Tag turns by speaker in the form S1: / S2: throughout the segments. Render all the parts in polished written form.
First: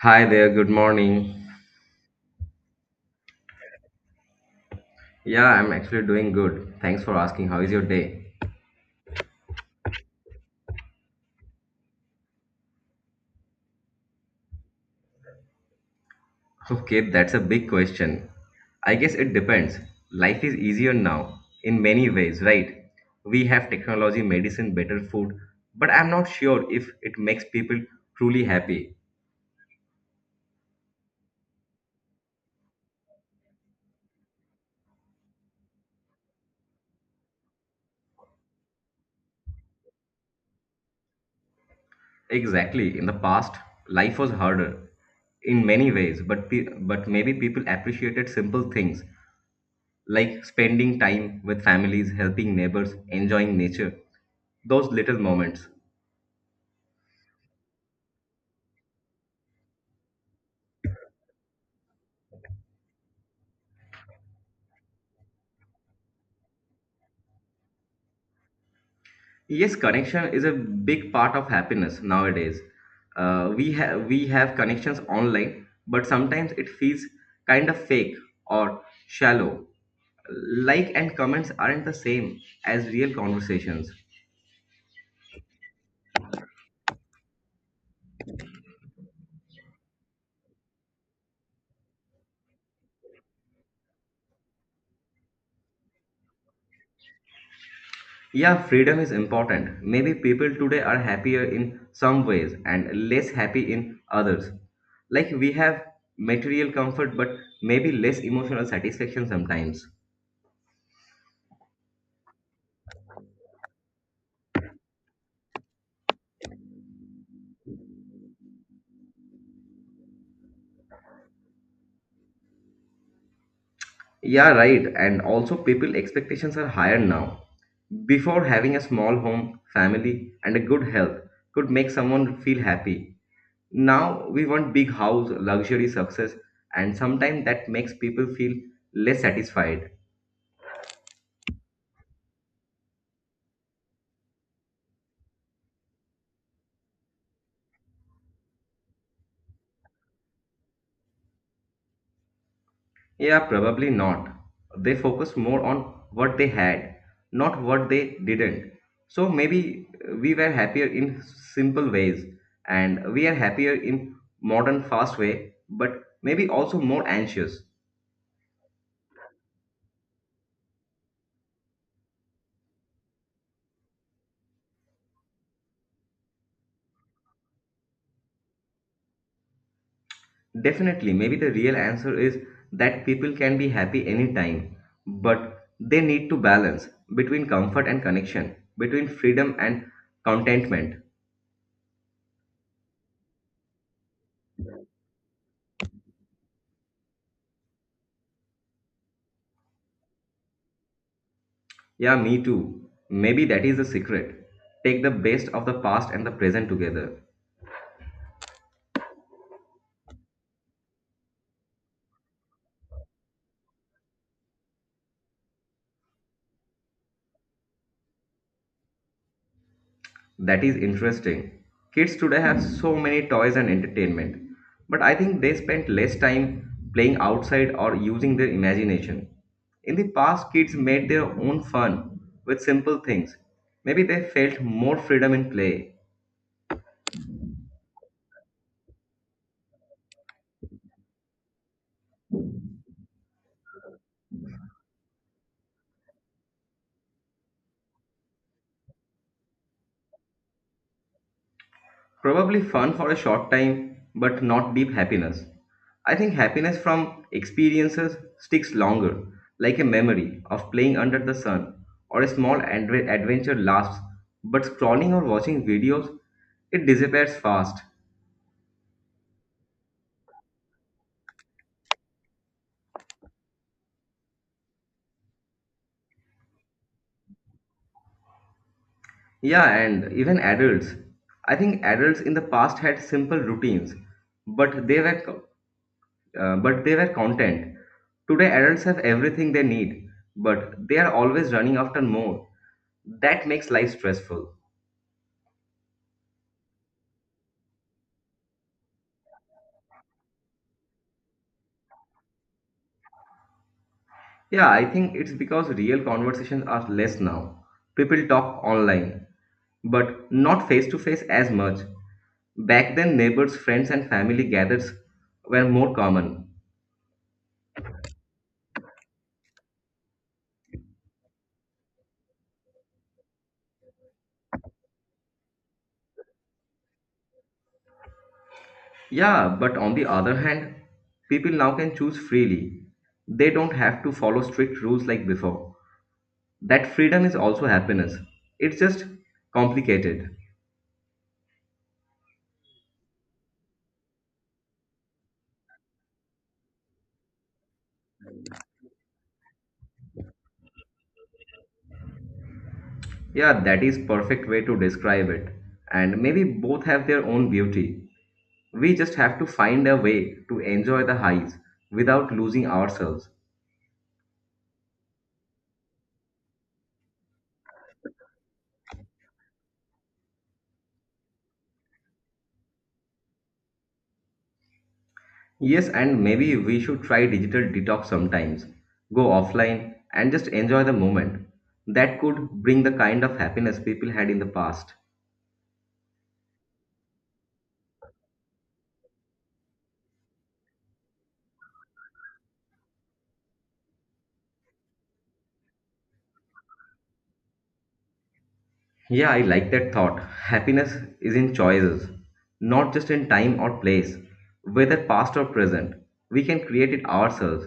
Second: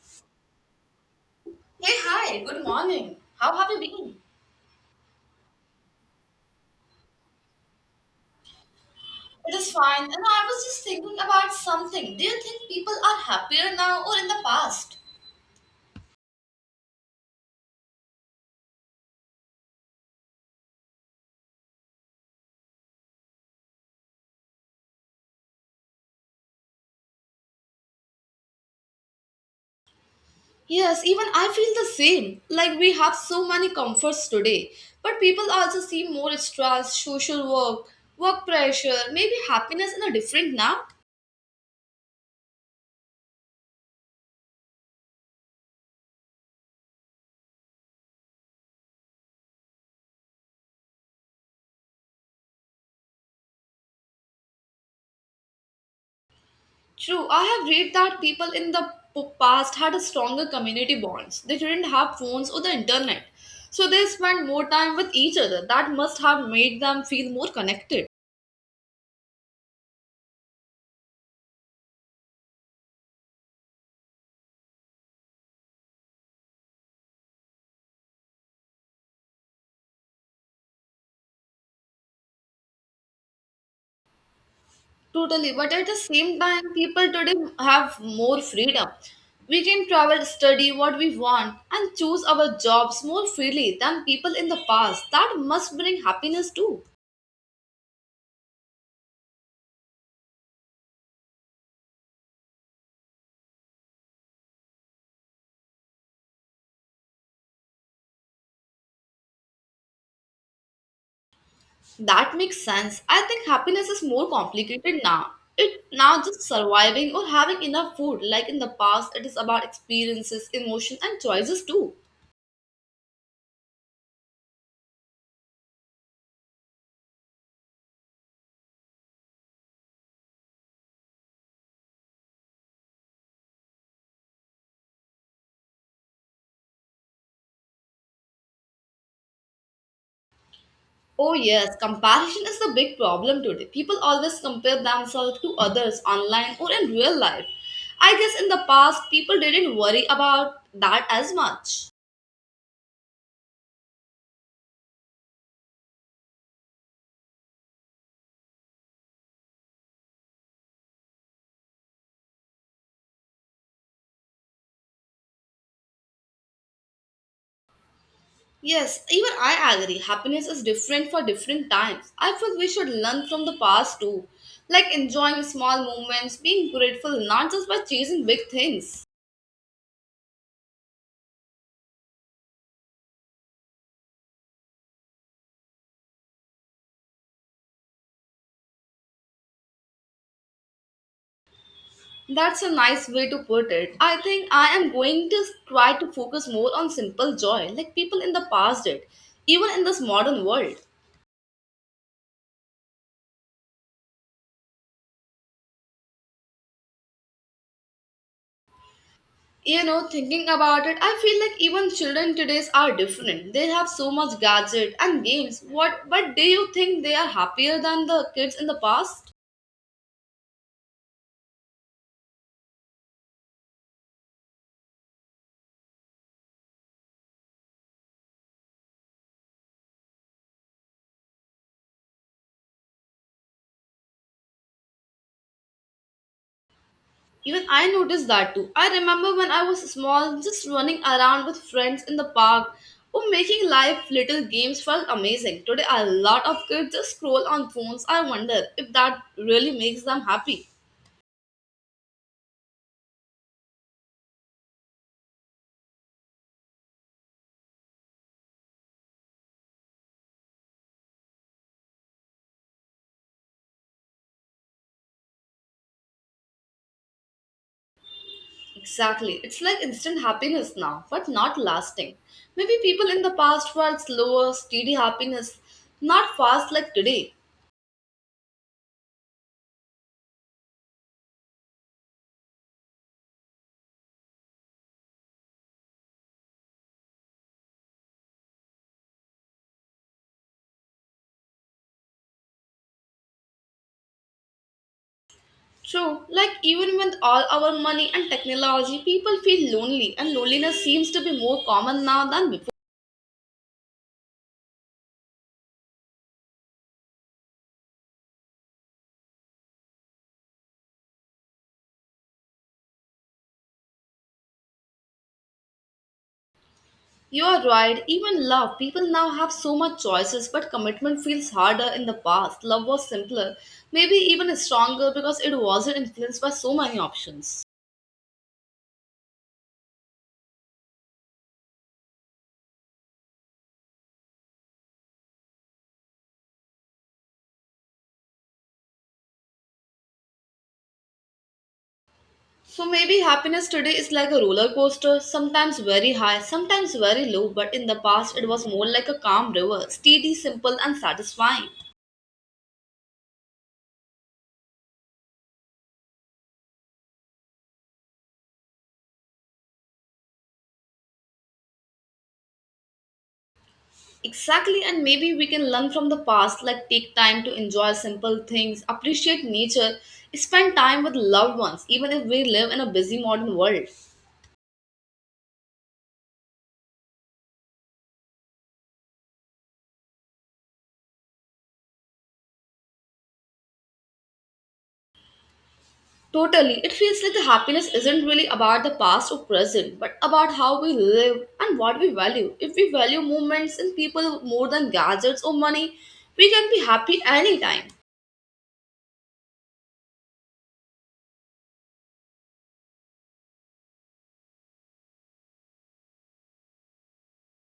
S1: Hi there, good morning.
S2: Hey, hi, good morning. How have you been?
S1: Yeah, I'm actually doing good. Thanks for asking. How is your day?
S2: It is fine, and I was just thinking about something. Do you think people are happier now or in the past?
S1: Okay, that's a big question. I guess it depends. Life is easier now in many ways, right? We have technology, medicine, better food, but I'm not sure if it makes people truly happy.
S2: Yes, even I feel the same. Like we have so many comforts today, but people also seem more stressed, social work, work pressure, maybe happiness in a different now.
S1: Exactly. In the past, life was harder in many ways, but but maybe people appreciated simple things like spending time with families, helping neighbors, enjoying nature, those little moments.
S2: True, I have read that people in the past had a stronger community bonds. They didn't have phones or the internet, so they spent more time with each other. That must have made them feel more connected.
S1: Yes, connection is a big part of happiness nowadays. We have connections online, but sometimes it feels kind of fake or shallow. Like and comments aren't the same as real conversations.
S2: Totally, but at the same time, people today have more freedom. We can travel, study what we want, and choose our jobs more freely than people in the past. That must bring happiness too.
S1: Yeah, freedom is important. Maybe people today are happier in some ways and less happy in others. Like we have material comfort, but maybe less emotional satisfaction sometimes.
S2: That makes sense. I think happiness is more complicated now. It now just surviving or having enough food. Like in the past, it is about experiences, emotion, and choices too.
S1: Yeah, right. And also, people expectations are higher now. Before, having a small home, family, and a good health could make someone feel happy. Now, we want big house, luxury, success, and sometimes that makes people feel less satisfied.
S2: Oh yes, comparison is the big problem today. People always compare themselves to others online or in real life. I guess in the past, people didn't worry about that as much.
S1: Yeah, probably not. They focused more on what they had, not what they didn't. So maybe we were happier in simple ways and we are happier in modern fast way, but maybe also more anxious.
S2: Yes, even I agree. Happiness is different for different times. I feel we should learn from the past too, like enjoying small moments, being grateful not just by chasing big things.
S1: Definitely, maybe the real answer is that people can be happy anytime, but they need to balance between comfort and connection, between freedom and contentment.
S2: That's a nice way to put it. I think I am going to try to focus more on simple joy, like people in the past did, even in this modern world.
S1: Yeah, me too. Maybe that is the secret. Take the best of the past and the present together.
S2: You know, thinking about it, I feel like even children today's are different. They have so much gadget and games. What but do you think they are happier than the kids in the past?
S1: That is interesting. Kids today have so many toys and entertainment, but I think they spend less time playing outside or using their imagination. In the past, kids made their own fun with simple things. Maybe they felt more freedom in play.
S2: Even I noticed that too. I remember when I was small, just running around with friends in the park or making live little games felt amazing. Today, a lot of kids just scroll on phones. I wonder if that really makes them happy.
S1: Probably fun for a short time, but not deep happiness. I think happiness from experiences sticks longer, like a memory of playing under the sun, or a small adventure lasts, but scrolling or watching videos, it disappears fast.
S2: Exactly. It's like instant happiness now, but not lasting. Maybe people in the past felt slower, steady happiness, not fast like today.
S1: Yeah, and even adults. I think adults in the past had simple routines, but they were content. Today, adults have everything they need, but they are always running after more. That makes life stressful.
S2: True, like even with all our money and technology, people feel lonely, and loneliness seems to be more common now than before.
S1: Yeah, I think it's because real conversations are less now. People talk online, but not face to face as much. Back then, neighbors, friends, and family gathers were more common.
S2: You are right, even love. People now have so much choices, but commitment feels harder in the past. Love was simpler, maybe even stronger because it wasn't influenced by so many options.
S1: Yeah, but on the other hand, people now can choose freely. They don't have to follow strict rules like before. That freedom is also happiness. It's just complicated.
S2: So maybe happiness today is like a roller coaster, sometimes very high, sometimes very low, but in the past it was more like a calm river, steady, simple, and satisfying.
S1: Yeah, that is perfect way to describe it, and maybe both have their own beauty. We just have to find a way to enjoy the highs without losing ourselves.
S2: Exactly, and maybe we can learn from the past, like take time to enjoy simple things, appreciate nature, spend time with loved ones, even if we live in a busy modern world.
S1: Yes, and maybe we should try digital detox sometimes, go offline and just enjoy the moment. That could bring the kind of happiness people had in the past.
S2: Totally. It feels like the happiness isn't really about the past or present, but about how we live and what we value. If we value movements and people more than gadgets or money, we can be happy anytime.
S1: Yeah, I like that thought. Happiness is in choices, not just in time or place, whether past or present. We can create it ourselves.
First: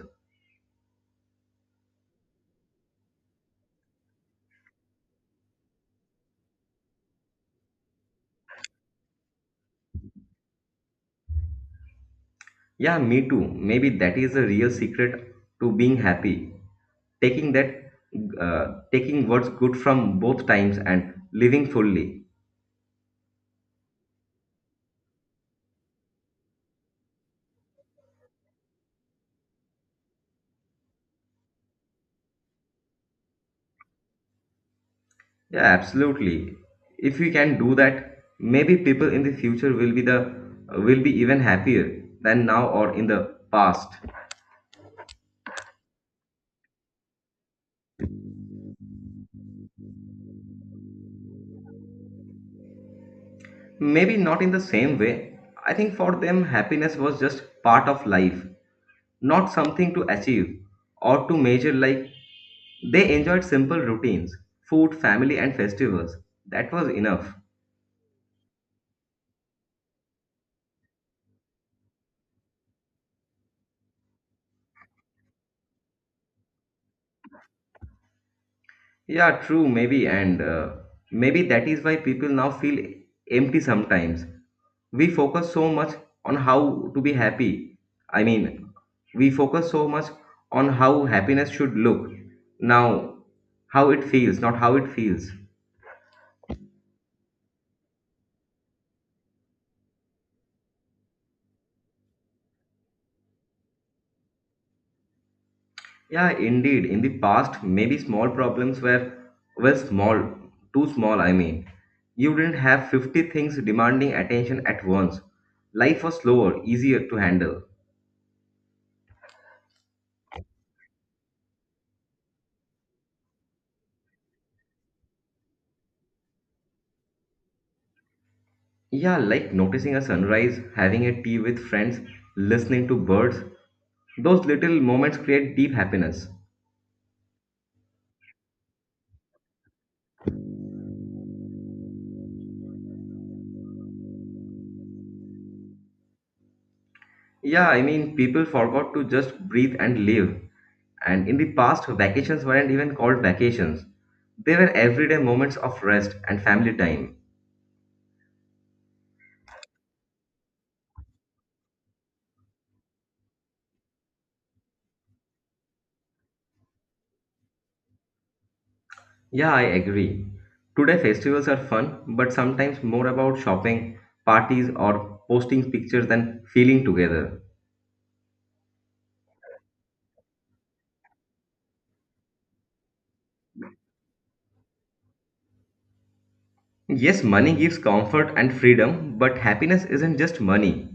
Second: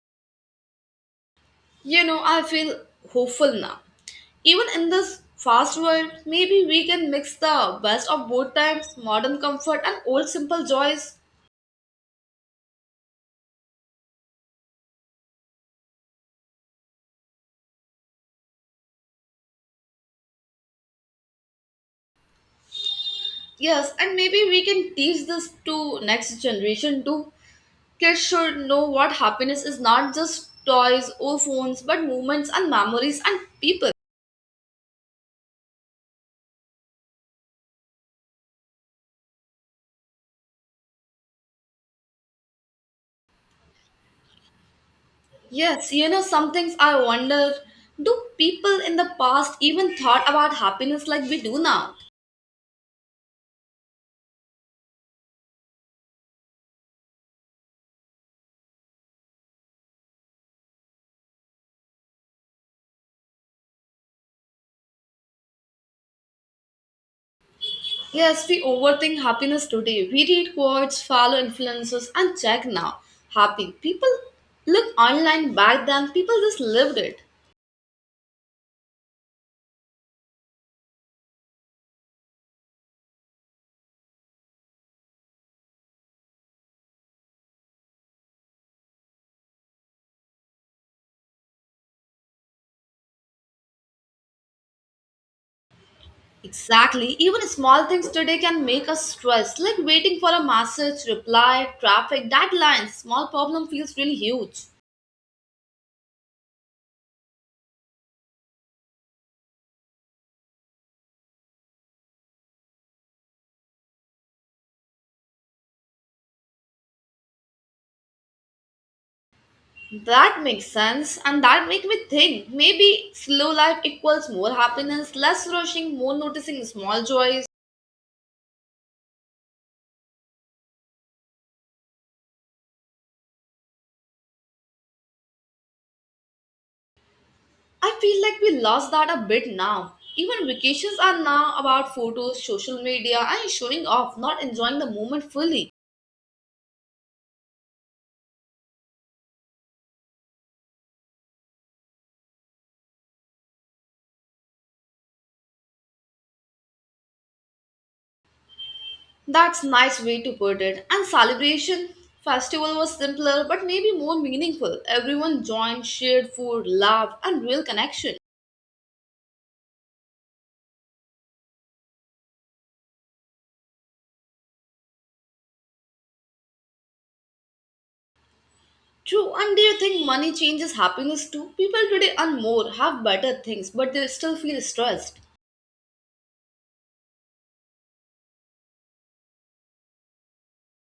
S2: You know, I feel hopeful now. Even in this fast world, maybe we can mix the best of both times modern comfort and old simple joys.
S1: Yeah, me too. Maybe that is the real secret to being happy. Taking that, taking what's good from both times and living fully.
S2: Yes, and maybe we can teach this to next generation too. Kids should know what happiness is not just toys or phones, but moments and memories and people.
S1: Yeah, absolutely. If we can do that, maybe people in the future will be even happier than now or in the past.
S2: Yes, you know, some things I wonder do people in the past even thought about happiness like we do now?
S1: Maybe not in the same way. I think for them, happiness was just part of life, not something to achieve or to measure, like they enjoyed simple routines, food, family, and festivals. That was enough.
S2: Yes, we overthink happiness today. We read quotes, follow influences, and check now. Happy. People look online back then, people just lived it.
S1: Yeah, true, maybe, and maybe that is why people now feel empty sometimes. We focus so much on how to be happy. I mean, we focus so much on how happiness should look. Now, how it feels, not how it feels.
S2: Exactly. Even small things today can make us stressed, like waiting for a message, reply, traffic, deadlines. Small problem feels really huge.
S1: Yeah, indeed. In the past, maybe small problems were, well, small, too small, I mean. You didn't have 50 things demanding attention at once. Life was slower, easier to handle.
S2: That makes sense, and that make me think maybe slow life equals more happiness, less rushing, more noticing small joys.
S1: Yeah, like noticing a sunrise, having a tea with friends, listening to birds. Those little moments create deep happiness.
S2: I feel like we lost that a bit now. Even vacations are now about photos, social media, and showing off, not enjoying the moment fully.
S1: Yeah, I mean, people forgot to just breathe and live. And in the past, vacations weren't even called vacations. They were everyday moments of rest and family time.
S2: That's nice way to put it. And celebration festival was simpler but maybe more meaningful. Everyone joined, shared food, laughed, and real connection.
S1: Yeah, I agree. Today, festivals are fun, but sometimes more about shopping, parties, or posting pictures than feeling together.
S2: True, and do you think money changes happiness too? People today earn more, have better things, but they still feel stressed.
S1: Yes, money gives comfort and freedom, but happiness isn't just money.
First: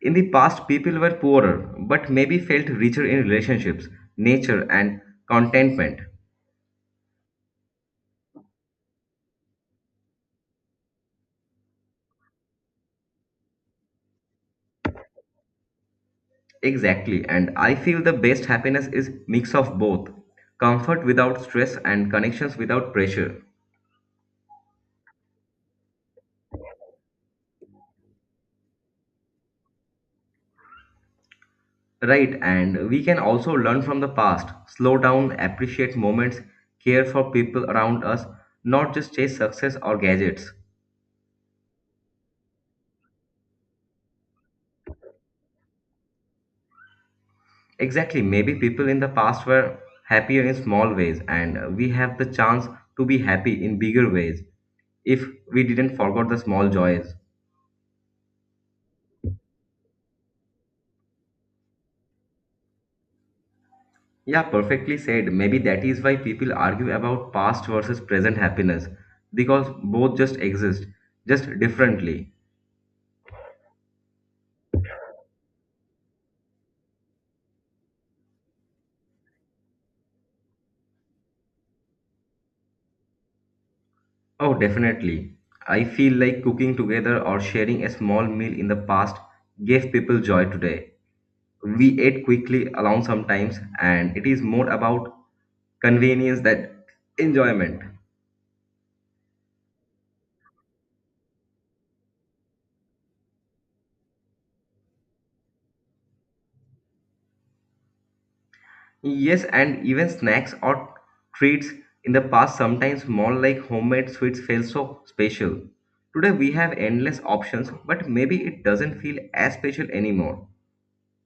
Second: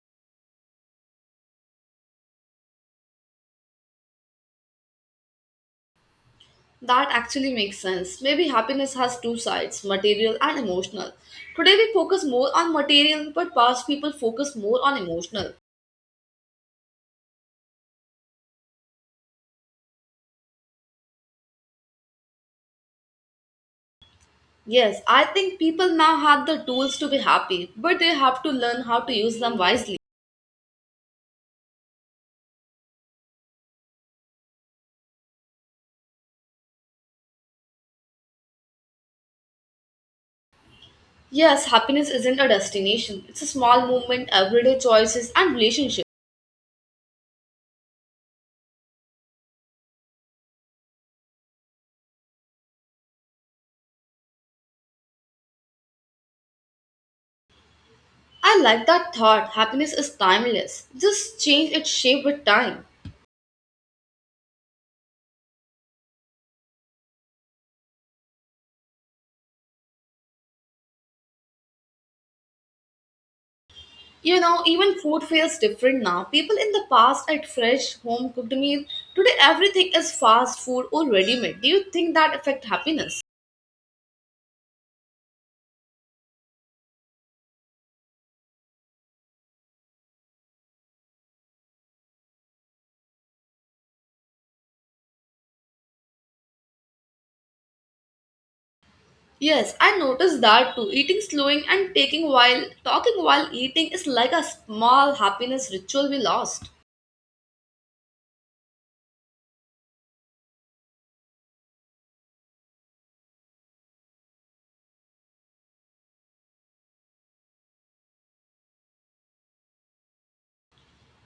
S1: In the past, people were poorer, but maybe felt richer in relationships, nature, and contentment.
S2: That actually makes sense. Maybe happiness has two sides, material and emotional. Today we focus more on material, but past people focus more on emotional.
S1: Exactly, and I feel the best happiness is mix of both. Comfort without stress and connections without pressure.
S2: Yes, I think people now have the tools to be happy, but they have to learn how to use them wisely.
S1: Right, and we can also learn from the past, slow down, appreciate moments, care for people around us, not just chase success or gadgets.
S2: Yes, happiness isn't a destination, it's a small movement, everyday choices, and relationships.
S1: Exactly. Maybe people in the past were happier in small ways, and we have the chance to be happy in bigger ways if we didn't forget the small joys.
S2: I like that thought. Happiness is timeless, just change its shape with time.
S1: Yeah, perfectly said. Maybe that is why people argue about past versus present happiness because both just exist, just differently.
S2: You know, even food feels different now. People in the past ate fresh, home cooked meal. Today, everything is fast food or ready made. Do you think that affect happiness?
S1: Oh, definitely. I feel like cooking together or sharing a small meal in the past gave people joy today. We ate quickly alone sometimes, and it is more about convenience that enjoyment.
S2: Yes, I noticed that too. Eating, slowing, and taking while talking while eating is like a small happiness ritual we lost.
S1: Yes, and even snacks or treats in the past sometimes small like homemade sweets felt so special. Today we have endless options, but maybe it doesn't feel as special anymore.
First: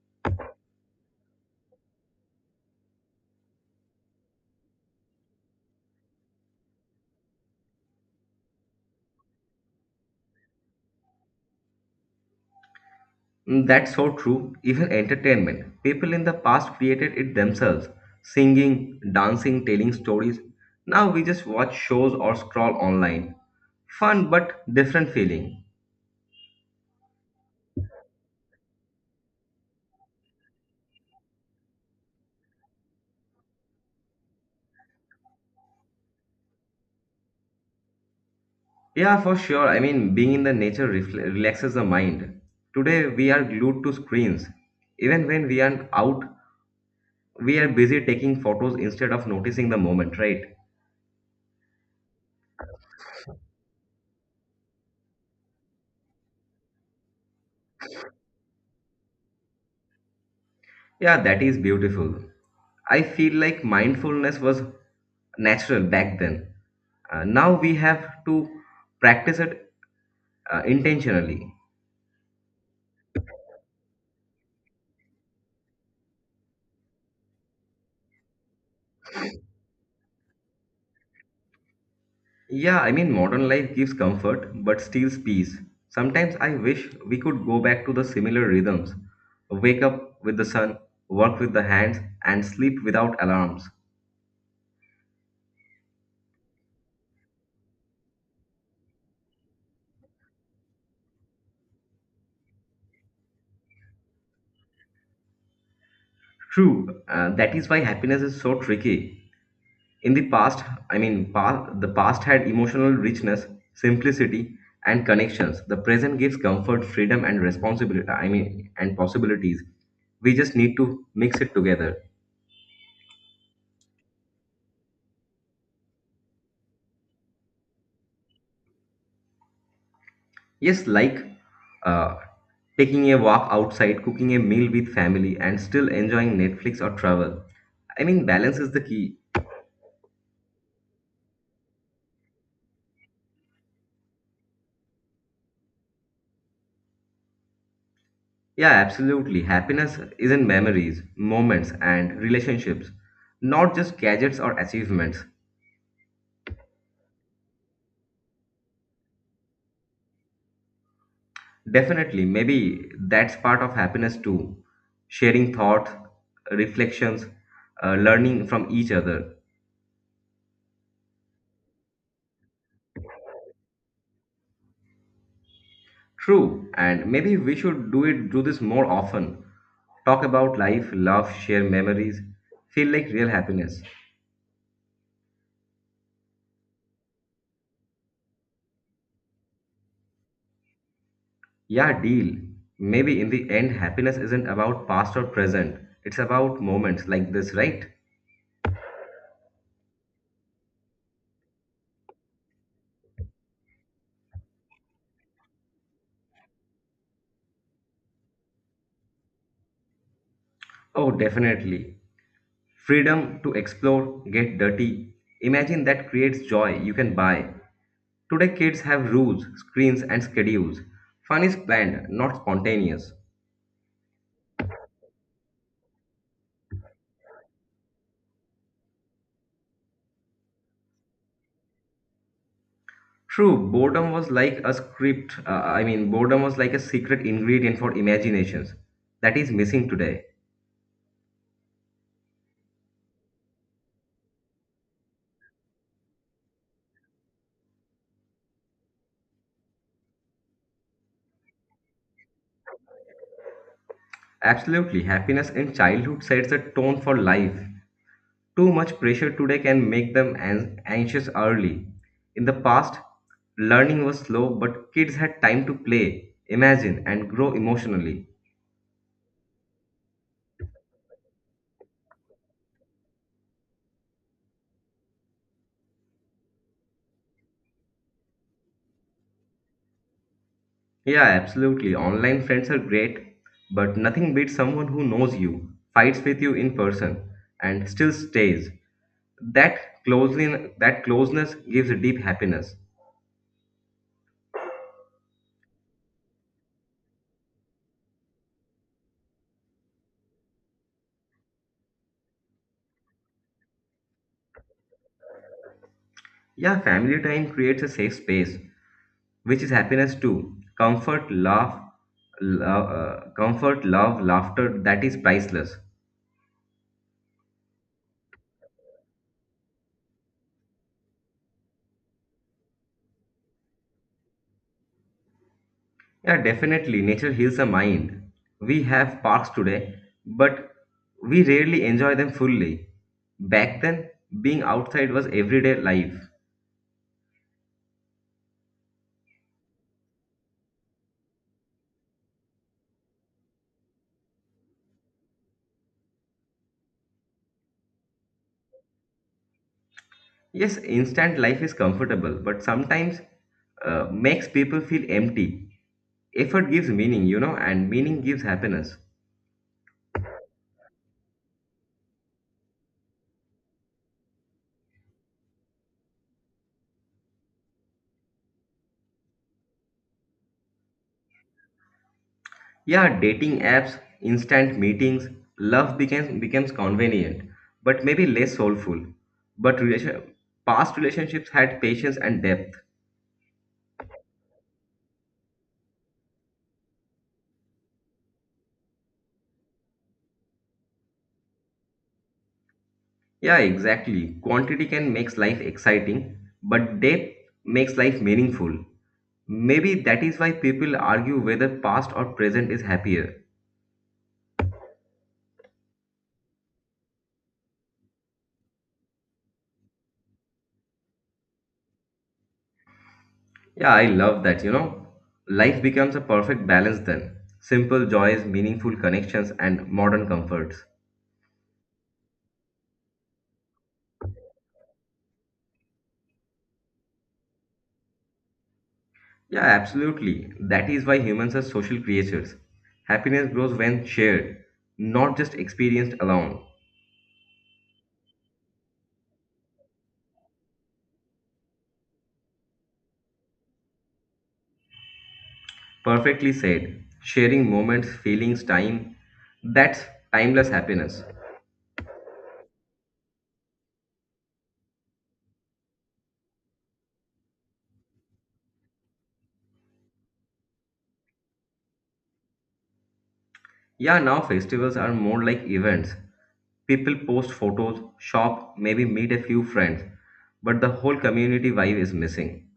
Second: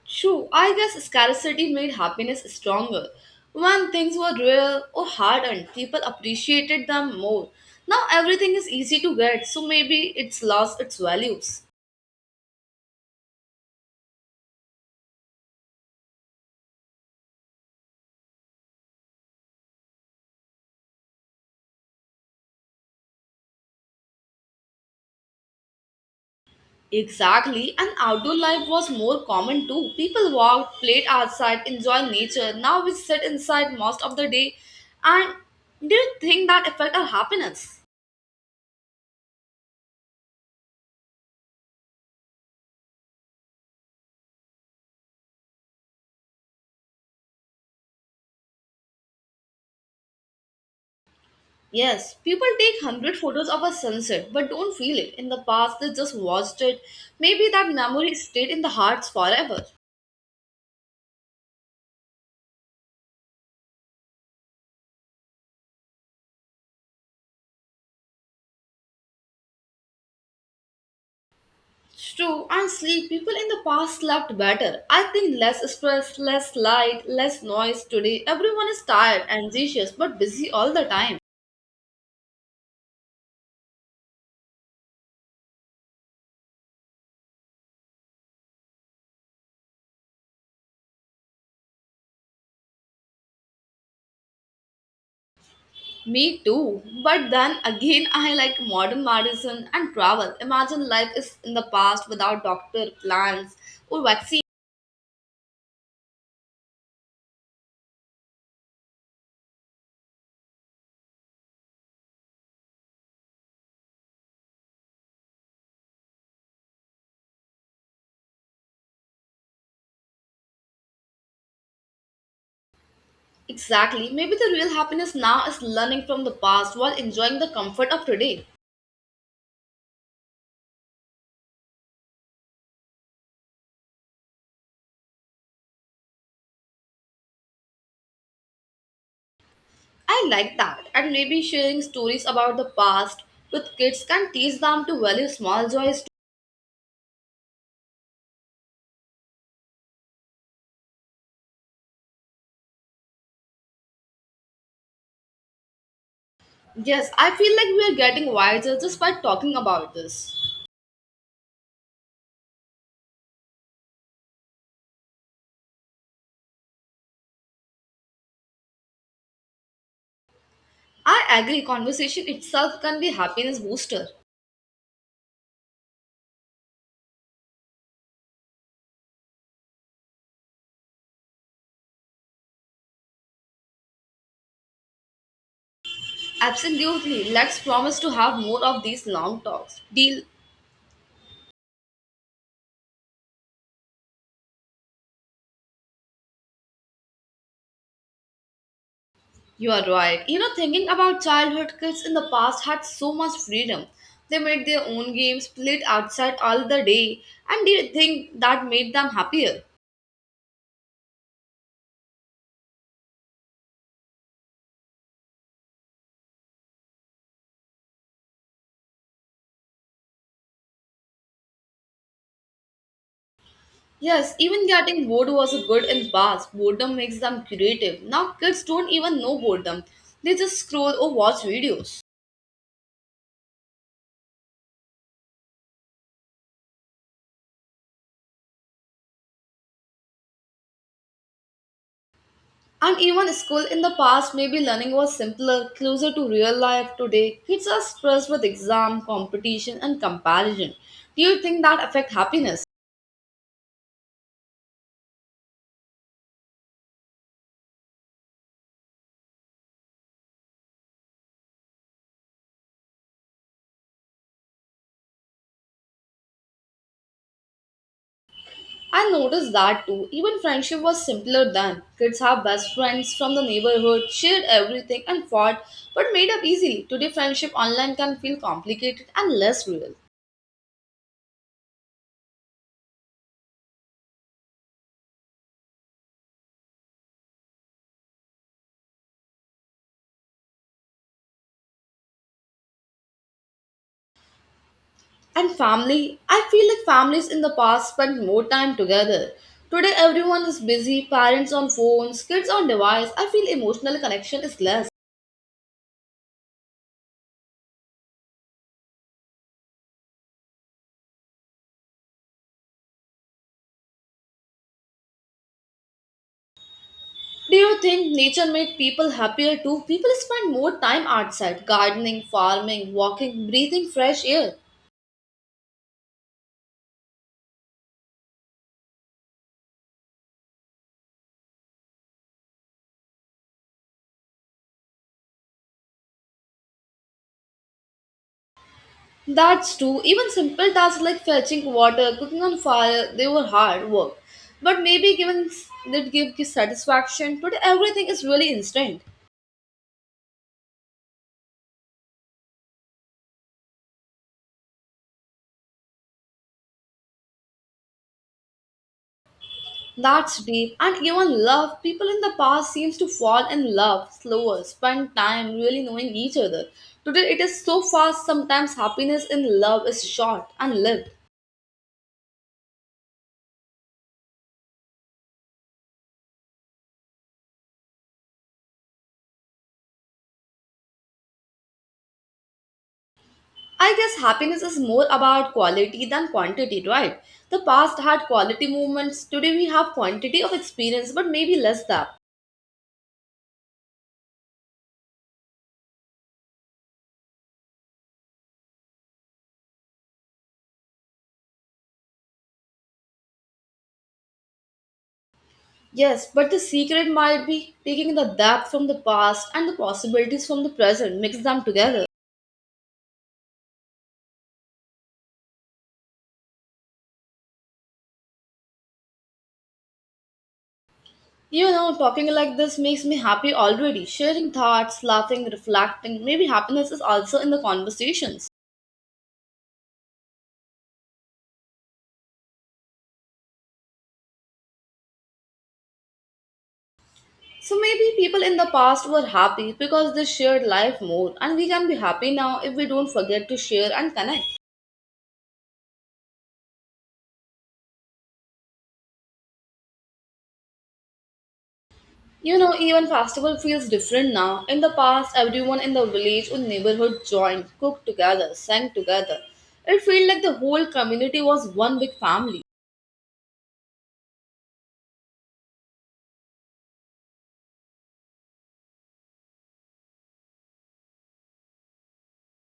S2: True, I guess scarcity made happiness stronger. When things were rare or hard earned, people appreciated them more. Now everything is easy to get, so maybe it's lost its values.
S1: Mm, that's so true. Even entertainment. People in the past created it themselves, singing, dancing, telling stories. Now we just watch shows or scroll online. Fun but different feeling.
S2: Exactly, and outdoor life was more common too. People walked, played outside, enjoyed nature. Now we sit inside most of the day. And do you think that affect our happiness?
S1: Yeah, for sure. I mean, being in the nature refle relaxes the mind. Today, we are glued to screens. Even when we aren't out, we are busy taking photos instead of noticing the moment, right?
S2: Yes, people take 100 photos of a sunset but don't feel it. In the past, they just watched it. Maybe that memory stayed in the hearts forever.
S1: Yeah, that is beautiful. I feel like mindfulness was natural back then. Now we have to practice it intentionally.
S2: It's true, and sleep. People in the past slept better. I think less stress, less light, less noise today. Everyone is tired, anxious, but busy all the time.
S1: Yeah, I mean, modern life gives comfort but steals peace. Sometimes I wish we could go back to the similar rhythms, wake up with the sun, work with the hands, and sleep without alarms.
S2: Me too. But then again, I like modern medicine and travel. Imagine life is in the past without doctor, plans, or vaccine.
S1: True, that is why happiness is so tricky. In the past, I mean, pa- the past had emotional richness, simplicity, and connections. The present gives comfort, freedom, and and possibilities. We just need to mix it together.
S2: Exactly. Maybe the real happiness now is learning from the past while enjoying the comfort of today.
S1: Yes, like uh, taking a walk outside, cooking a meal with family, and still enjoying Netflix or travel. I mean, balance is the key.
S2: I like that. And maybe sharing stories about the past with kids can teach them to value small joys.
S1: Yeah, absolutely. Happiness is in memories, moments, and relationships, not just gadgets or achievements.
S2: Too. Yes, I feel like we are getting wiser just by talking about this.
S1: Definitely, maybe that's part of happiness too. Sharing thoughts, reflections, learning from each other.
S2: I agree, conversation itself can be happiness booster.
S1: True, and maybe we should do this more often. Talk about life, love, share memories, feel like real happiness.
S2: Absolutely. Let's promise to have more of these long talks. Deal,
S1: Yeah, deal. Maybe in the end happiness isn't about past or present. It's about moments like this, right?
S2: you are right. You know, thinking about childhood, kids in the past had so much freedom. They made their own games, played outside all the day, and did think that made them happier.
S1: Oh, definitely. Freedom to explore, get dirty. Imagine that creates joy you can buy. Today kids have rules, screens and schedules. Fun is planned, not spontaneous.
S2: Yes, even getting bored was a good in the past. Boredom makes them creative. Now kids don't even know boredom. They just scroll or watch videos.
S1: True, boredom was like a script. Boredom was like a secret ingredient for imaginations that is missing today.
S2: And even school in the past, maybe learning was simpler, closer to real life today. Kids are stressed with exam, competition, and comparison. Do you think that affect happiness?
S1: Absolutely, happiness in childhood sets a tone for life. Too much pressure today can make them anxious early. In the past, learning was slow, but kids had time to play, imagine, and grow emotionally.
S2: I noticed that too. Even friendship was simpler then. Kids have best friends from the neighborhood, shared everything and fought, but made up easily. Today, friendship online can feel complicated and less real.
S1: Yeah, absolutely. Online friends are great, but nothing beats someone who knows you, fights with you in person, and still stays. That closely that closeness gives a deep happiness.
S2: And family, I feel like families in the past spent more time together. Today everyone is busy, parents on phones, kids on device. I feel emotional connection is less.
S1: Yeah, family time creates a safe space, which is happiness too. Comfort, love, laughter, that is priceless.
S2: Do you think nature made people happier too? People spend more time outside, gardening, farming, walking, breathing fresh air.
S1: Yeah, definitely. Nature heals the mind. We have parks today, but we rarely enjoy them fully. Back then, being outside was everyday life.
S2: That's true. Even simple tasks like fetching water, cooking on fire, they were hard work. But maybe given that give satisfaction, but everything is really instant.
S1: Yes, instant life is comfortable, but sometimes makes people feel empty. Effort gives meaning, you know, and meaning gives happiness.
S2: That's deep. And even love, people in the past seems to fall in love slower, spend time really knowing each other. Today it is so fast, sometimes happiness in love is short and lived.
S1: Yeah, dating apps, instant meetings, love becomes convenient, but maybe less soulful. But relation, past relationships had patience and depth.
S2: I guess happiness is more about quality than quantity, right? The past had quality moments, today we have quantity of experience but maybe less depth.
S1: Yeah, exactly. Quantity can makes life exciting, but depth makes life meaningful. Maybe that is why people argue whether past or present is happier.
S2: Yes, but the secret might be taking the depth from the past and the possibilities from the present, mix them together.
S1: Yeah, I love that, you know. Life becomes a perfect balance then. Simple joys, meaningful connections, and modern comforts.
S2: You know, talking like this makes me happy already. Sharing thoughts, laughing, reflecting. Maybe happiness is also in the conversations.
S1: Yeah, absolutely. That is why humans are social creatures. Happiness grows when shared, not just experienced alone.
S2: So maybe people in the past were happy because they shared life more, and we can be happy now if we don't forget to share and connect.
S1: Perfectly said. Sharing moments, feelings, time. That's timeless happiness.
S2: You know, even festival feels different now. In the past, everyone in the village or neighborhood joined, cooked together, sang together. It felt like the whole community was one big family.
S1: Yeah, now festivals are more like events. People post photos, shop, maybe meet a few friends, but the whole community vibe is missing.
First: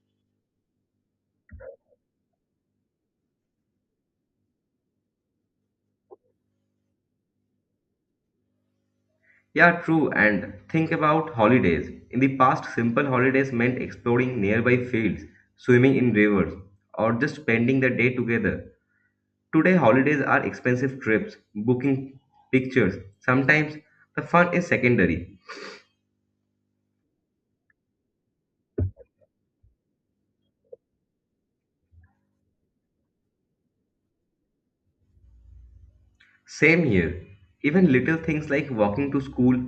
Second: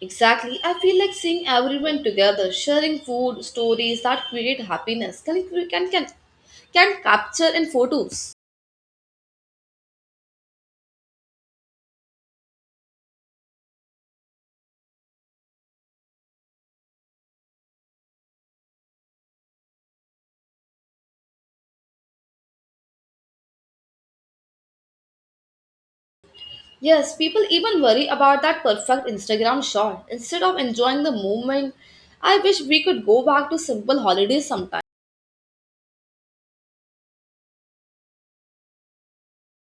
S2: Exactly. I feel like seeing everyone together, sharing food, stories that create happiness, can capture in photos.
S1: Yeah, true, and think about holidays. In the past, simple holidays meant exploring nearby fields, swimming in rivers, or just spending the day together. Today, holidays are expensive trips, booking pictures. Sometimes the fun is secondary.
S2: Yes, people even worry about that perfect Instagram shot. Instead of enjoying the moment, I wish we could go back to simple holidays sometime.
S1: Same here. Even little things like walking to school,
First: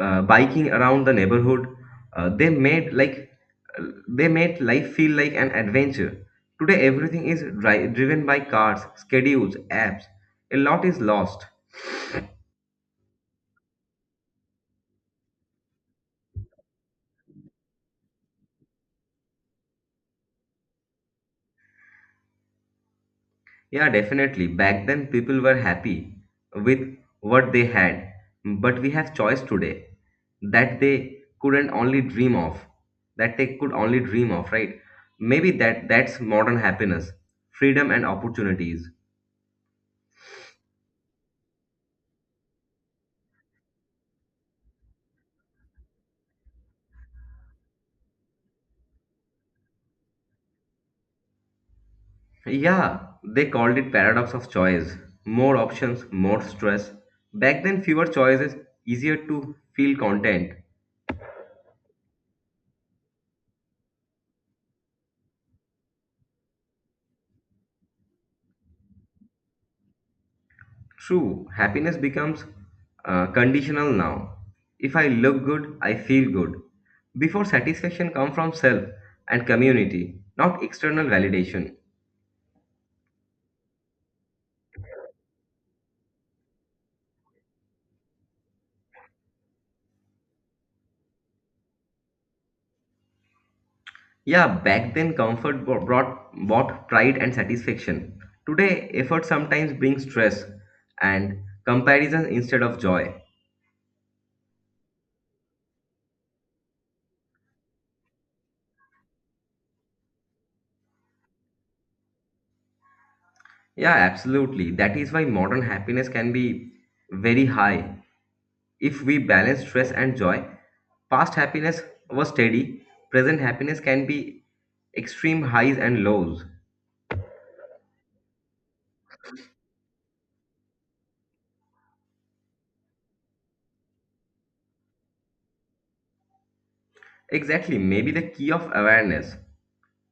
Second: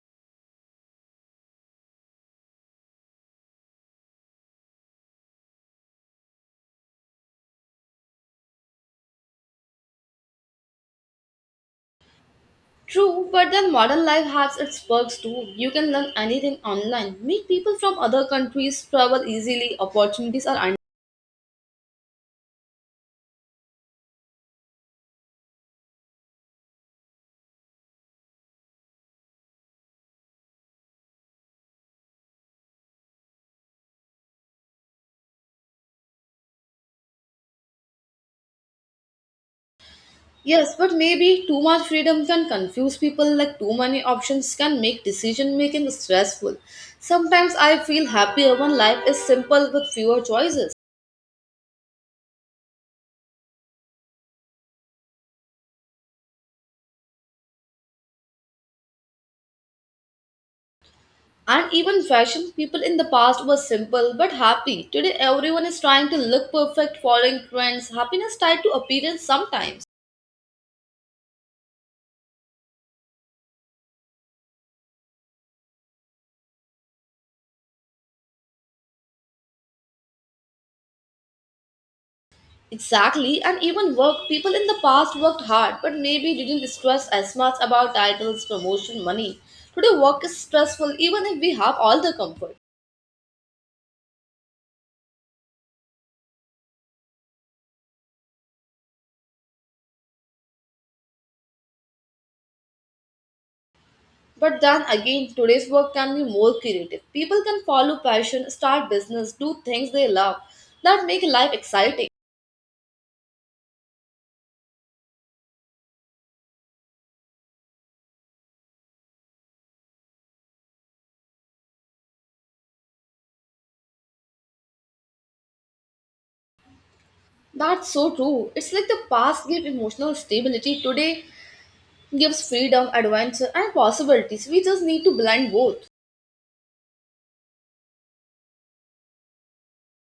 S1: biking around the neighborhood, uh, they made like they made life feel like an adventure. Today everything is driven by cars, schedules, apps. A lot is lost.
S2: True, but then modern life has its perks too. You can learn anything online, meet people from other countries, travel easily, opportunities are
S1: Yeah, definitely. Back then, people were happy with what they had, but we have choice today that they couldn't only dream of, that they could only dream of, right? Maybe that's modern happiness, freedom and opportunities.
S2: Yes, but maybe too much freedom can confuse people, like too many options can make decision making stressful. Sometimes I feel happier when life is simple with fewer choices.
S1: Yeah, they called it paradox of choice. More options, more stress. Back then, fewer choices, easier to feel content.
S2: And even fashion, people in the past were simple but happy. Today, everyone is trying to look perfect, following trends, happiness tied to appearance sometimes.
S1: True, happiness becomes conditional now. If I look good, I feel good. Before satisfaction come from self and community, not external validation.
S2: Exactly, and even work, people in the past worked hard but maybe didn't stress as much about titles, promotion, money. Today, work is stressful even if we have all the comfort.
S1: Yeah, back then comfort bro- brought bought pride and satisfaction. Today, effort sometimes brings stress and comparison instead of joy.
S2: But then again, today's work can be more creative. People can follow passion, start business, do things they love that make life exciting.
S1: Yeah, absolutely. That is why modern happiness can be very high if we balance stress and joy. Past happiness was steady, present happiness can be extreme highs and lows.
S2: That's so true. It's like the past gave emotional stability, today gives freedom, adventure, and possibilities. We just need to blend both.
S1: Exactly, maybe the key of awareness.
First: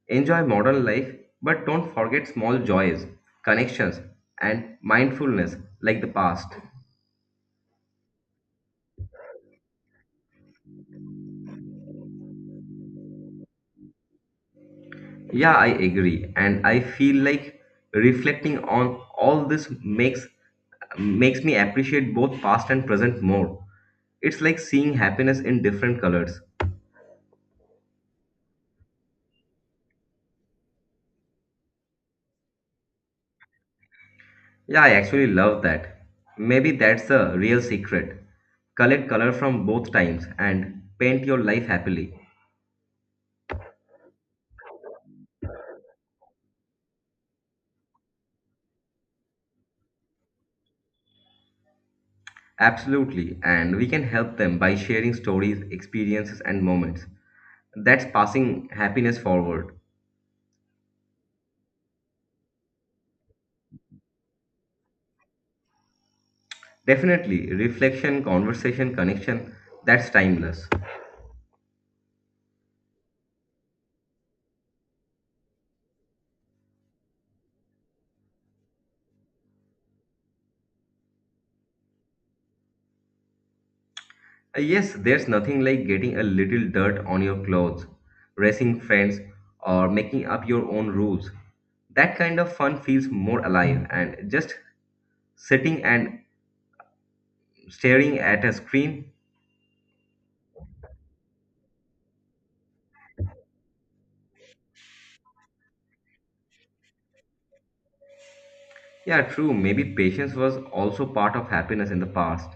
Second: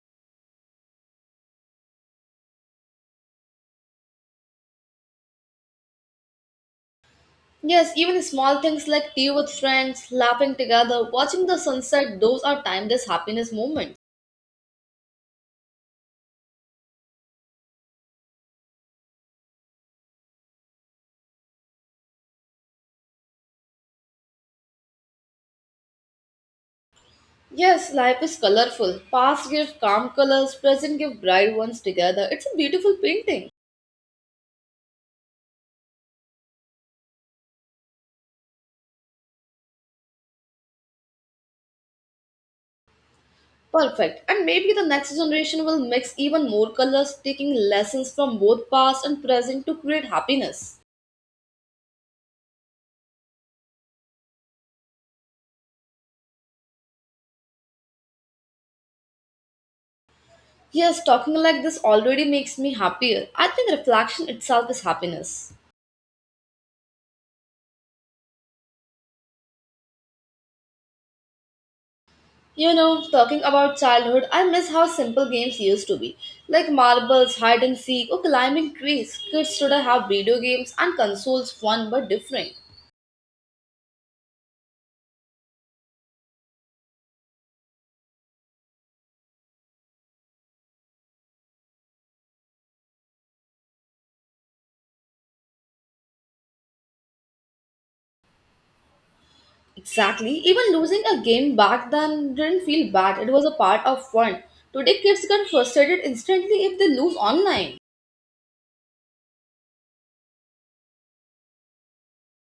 S1: Enjoy modern life, but don't forget small joys, connections, and mindfulness like the past.
S2: Yes, even small things like tea with friends, laughing together, watching the sunset, those are timeless happiness moments.
S1: Yeah, I agree. And I feel like reflecting on all this makes me appreciate both past and present more. It's like seeing happiness in different colors.
S2: Yes, life is colorful. Past give calm colors, present give bright ones together. It's a beautiful painting.
S1: Yeah, I actually love that. Maybe that's the real secret. Collect color from both times and paint your life happily.
S2: Perfect. And maybe the next generation will mix even more colors, taking lessons from both past and present to create happiness.
S1: Absolutely. And we can help them by sharing stories, experiences and moments. That's passing happiness forward.
S2: Yes, talking like this already makes me happier. I think reflection itself is happiness.
S1: Definitely, reflection, conversation, connection, that's timeless.
S2: You know, talking about childhood, I miss how simple games used to be, like marbles, hide and seek, or climbing trees. Kids today have video games and consoles, fun but different.
S1: Yes, there's nothing like getting a little dirt on your clothes, racing friends, or making up your own rules. That kind of fun feels more alive, and just sitting and staring at a screen.
S2: Exactly. Even losing a game back then didn't feel bad. It was a part of fun. Today, kids get frustrated instantly if they lose online.
S1: Yeah, true, maybe patience was also part of happiness in the past.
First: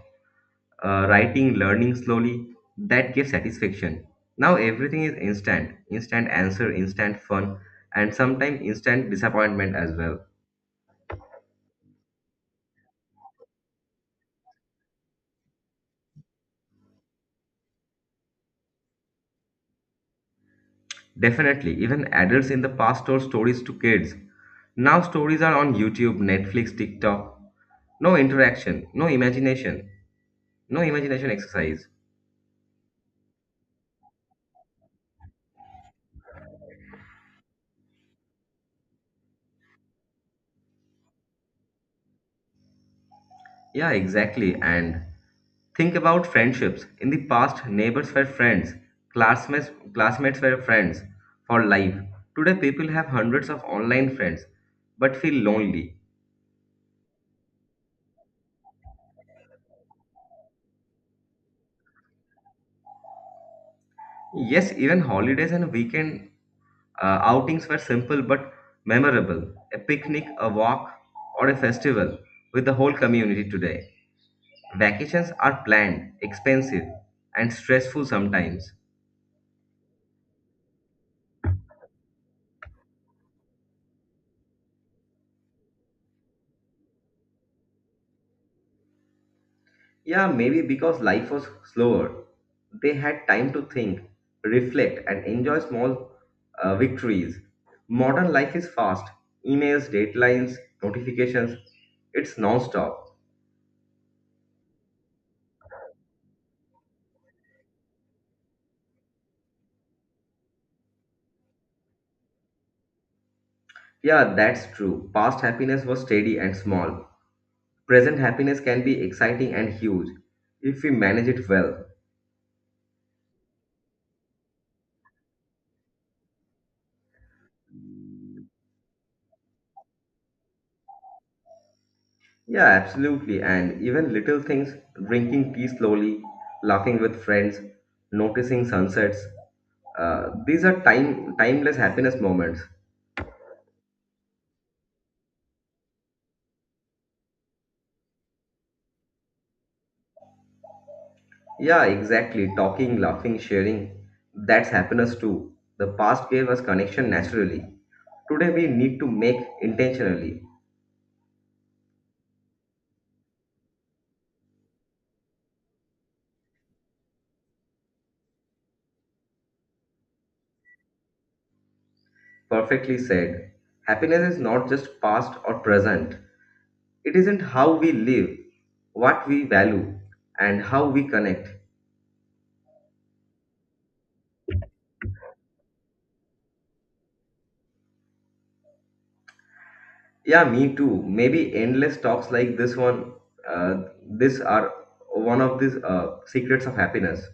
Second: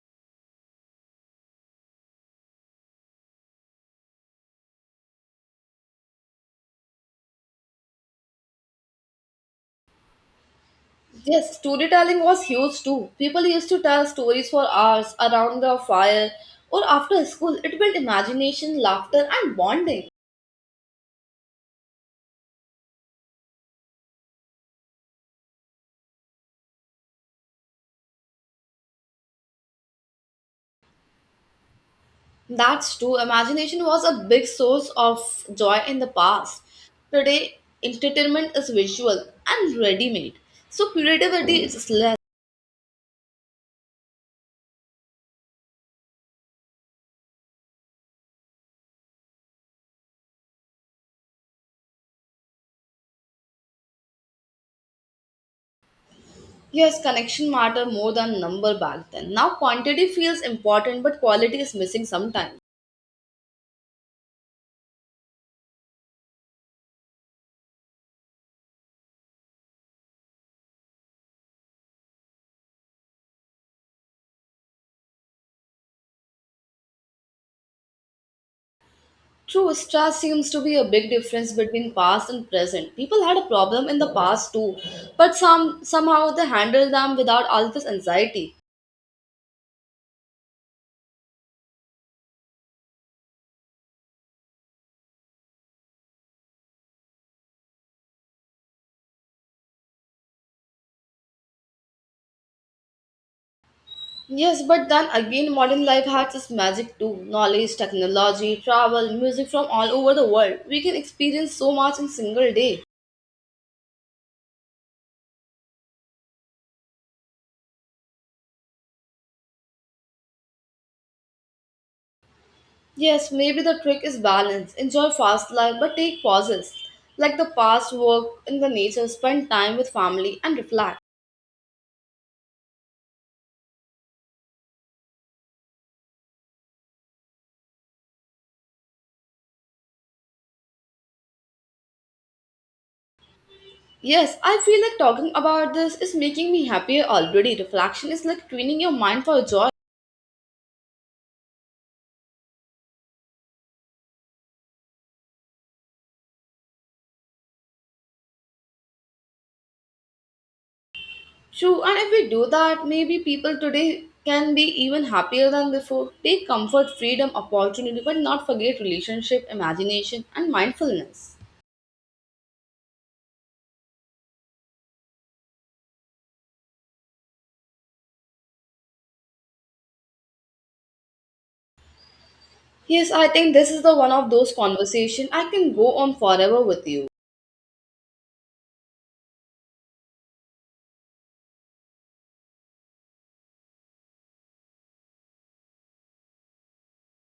S1: Writing, learning slowly, that gives satisfaction. Now everything is instant, instant answer, instant fun, and sometimes instant disappointment as well.
S2: Yes, storytelling was huge too. People used to tell stories for hours around the fire or after school. It built imagination, laughter, and bonding.
S1: Definitely, even adults in the past told stories to kids. Now stories are on YouTube, Netflix, TikTok. No interaction, no imagination, no imagination exercise.
S2: That's true. Imagination was a big source of joy in the past. Today, entertainment is visual and ready made. So, creativity is less.
S1: Yeah, exactly. And think about friendships. In the past, neighbors were friends, classmates were friends for life. Today, people have hundreds of online friends but feel lonely.
S2: Yes, connection matter more than number back then. Now quantity feels important but quality is missing sometimes.
S1: Yes, even holidays and weekend outings were simple but memorable, a picnic, a walk, or a festival with the whole community today. Vacations are planned, expensive, and stressful sometimes.
S2: True, stress seems to be a big difference between past and present. People had a problem in the past too, but somehow they handled them without all this anxiety.
S1: Yeah, maybe because life was slower. They had time to think, reflect, and enjoy small victories. Modern life is fast, emails, deadlines, notifications. It's non-stop.
S2: Yes, but then again modern life has its magic too. Knowledge, technology, travel, music from all over the world. We can experience so much in single day.
S1: Yeah, that's true. Past happiness was steady and small. Present happiness can be exciting and huge if we manage it well.
S2: Yes, maybe the trick is balance. Enjoy fast life but take pauses. Like the past work in the nature, spend time with family and reflect.
S1: Yeah, absolutely. And even little things, drinking tea slowly, laughing with friends, noticing sunsets, these are timeless happiness moments.
S2: Yes, I feel like talking about this is making me happier already. Reflection is like training your mind for joy.
S1: Yeah, exactly. Talking, laughing, sharing, that's happiness too. The past gave us connection naturally. Today we need to make intentionally.
S2: True, and if we do that, maybe people today can be even happier than before. Take comfort, freedom, opportunity, but not forget relationship, imagination, and mindfulness.
S1: Perfectly said. Happiness is not just past or present. It isn't how we live, what we value, and how we connect.
S2: Yes, I think this is the one of those conversation I can go on forever with you.
S1: Yeah, me too. Maybe endless talks like this one, this are one of these secrets of happiness.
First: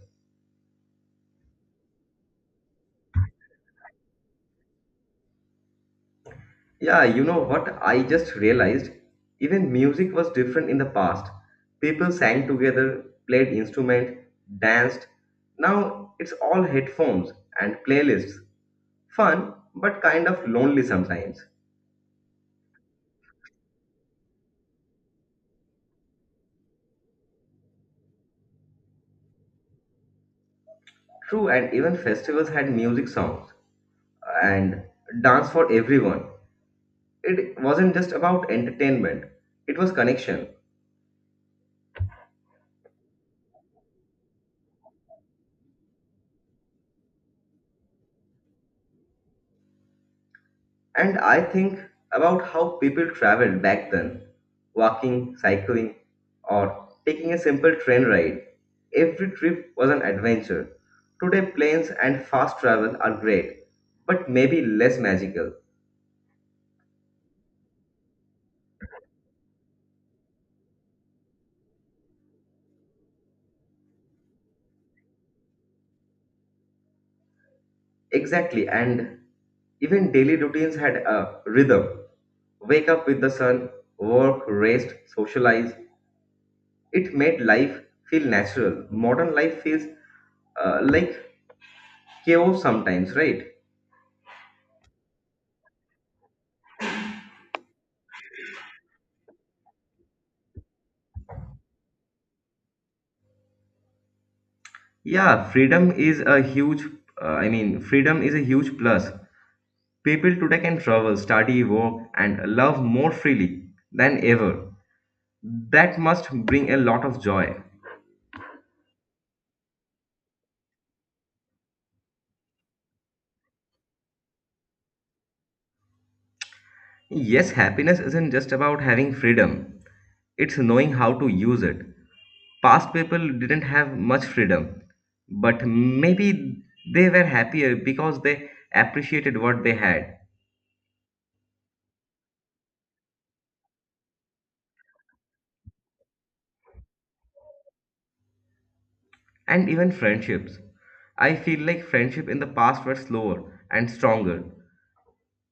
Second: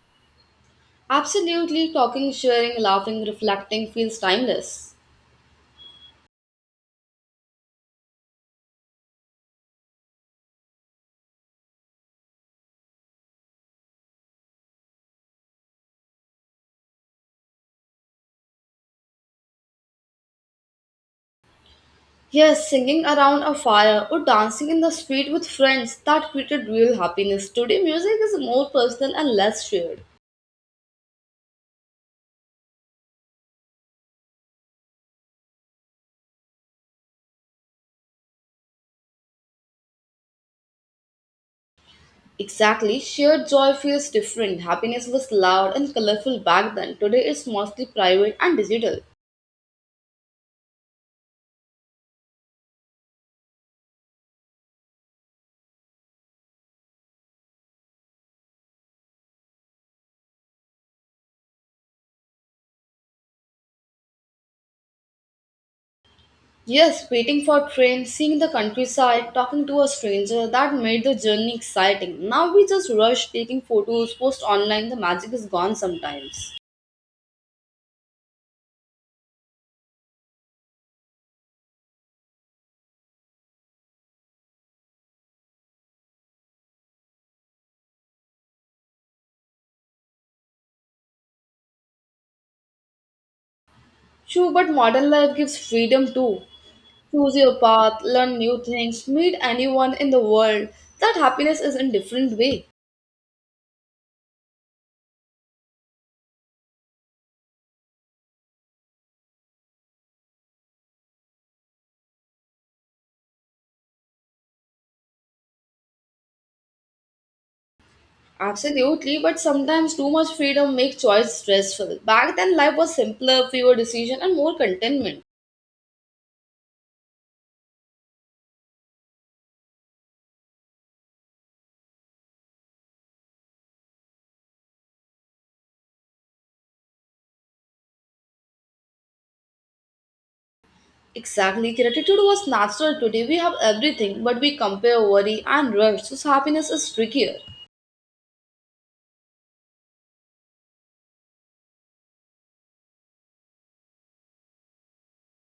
S2: Absolutely, talking, sharing, laughing, reflecting feels timeless.
S1: Yeah, you know what? I just realized even music was different in the past. People sang together, played instrument, danced. Now it's all headphones and playlists. Fun, but kind of lonely sometimes.
S2: Yes, singing around a fire or dancing in the street with friends that created real happiness. Today, music is more personal and less shared.
S1: True, and even festivals had music songs and dance for everyone. It wasn't just about entertainment, it was connection.
S2: Exactly, shared joy feels different. Happiness was loud and colorful back then. Today, it's mostly private and digital.
S1: And I think about how people traveled back then, walking, cycling, or taking a simple train ride. Every trip was an adventure. Today, planes and fast travel are great, but maybe less magical.
S2: Yes, waiting for train, seeing the countryside, talking to a stranger, that made the journey exciting. Now we just rush, taking photos, post online, the magic is gone sometimes.
S1: Exactly, and even daily routines had a rhythm. Wake up with the sun, work, rest, socialize. It made life feel natural. Modern life feels like chaos sometimes, right?
S2: True, but modern life gives freedom too. Choose your path, learn new things, meet anyone in the world. That happiness is in different way.
S1: Yeah, freedom is a freedom is a huge plus. People today can travel, study, work, and love more freely than ever. That must bring a lot of joy.
S2: Absolutely, but sometimes too much freedom makes choice stressful. Back then, life was simpler, fewer decisions, and more contentment.
S1: Yes, happiness isn't just about having freedom, it's knowing how to use it. Past people didn't have much freedom, but maybe they were happier because they appreciated what they had.
S2: Exactly, gratitude was natural today. We have everything, but we compare worry and rush, so happiness is trickier.
S1: And even friendships. I feel like friendship in the past were slower and stronger.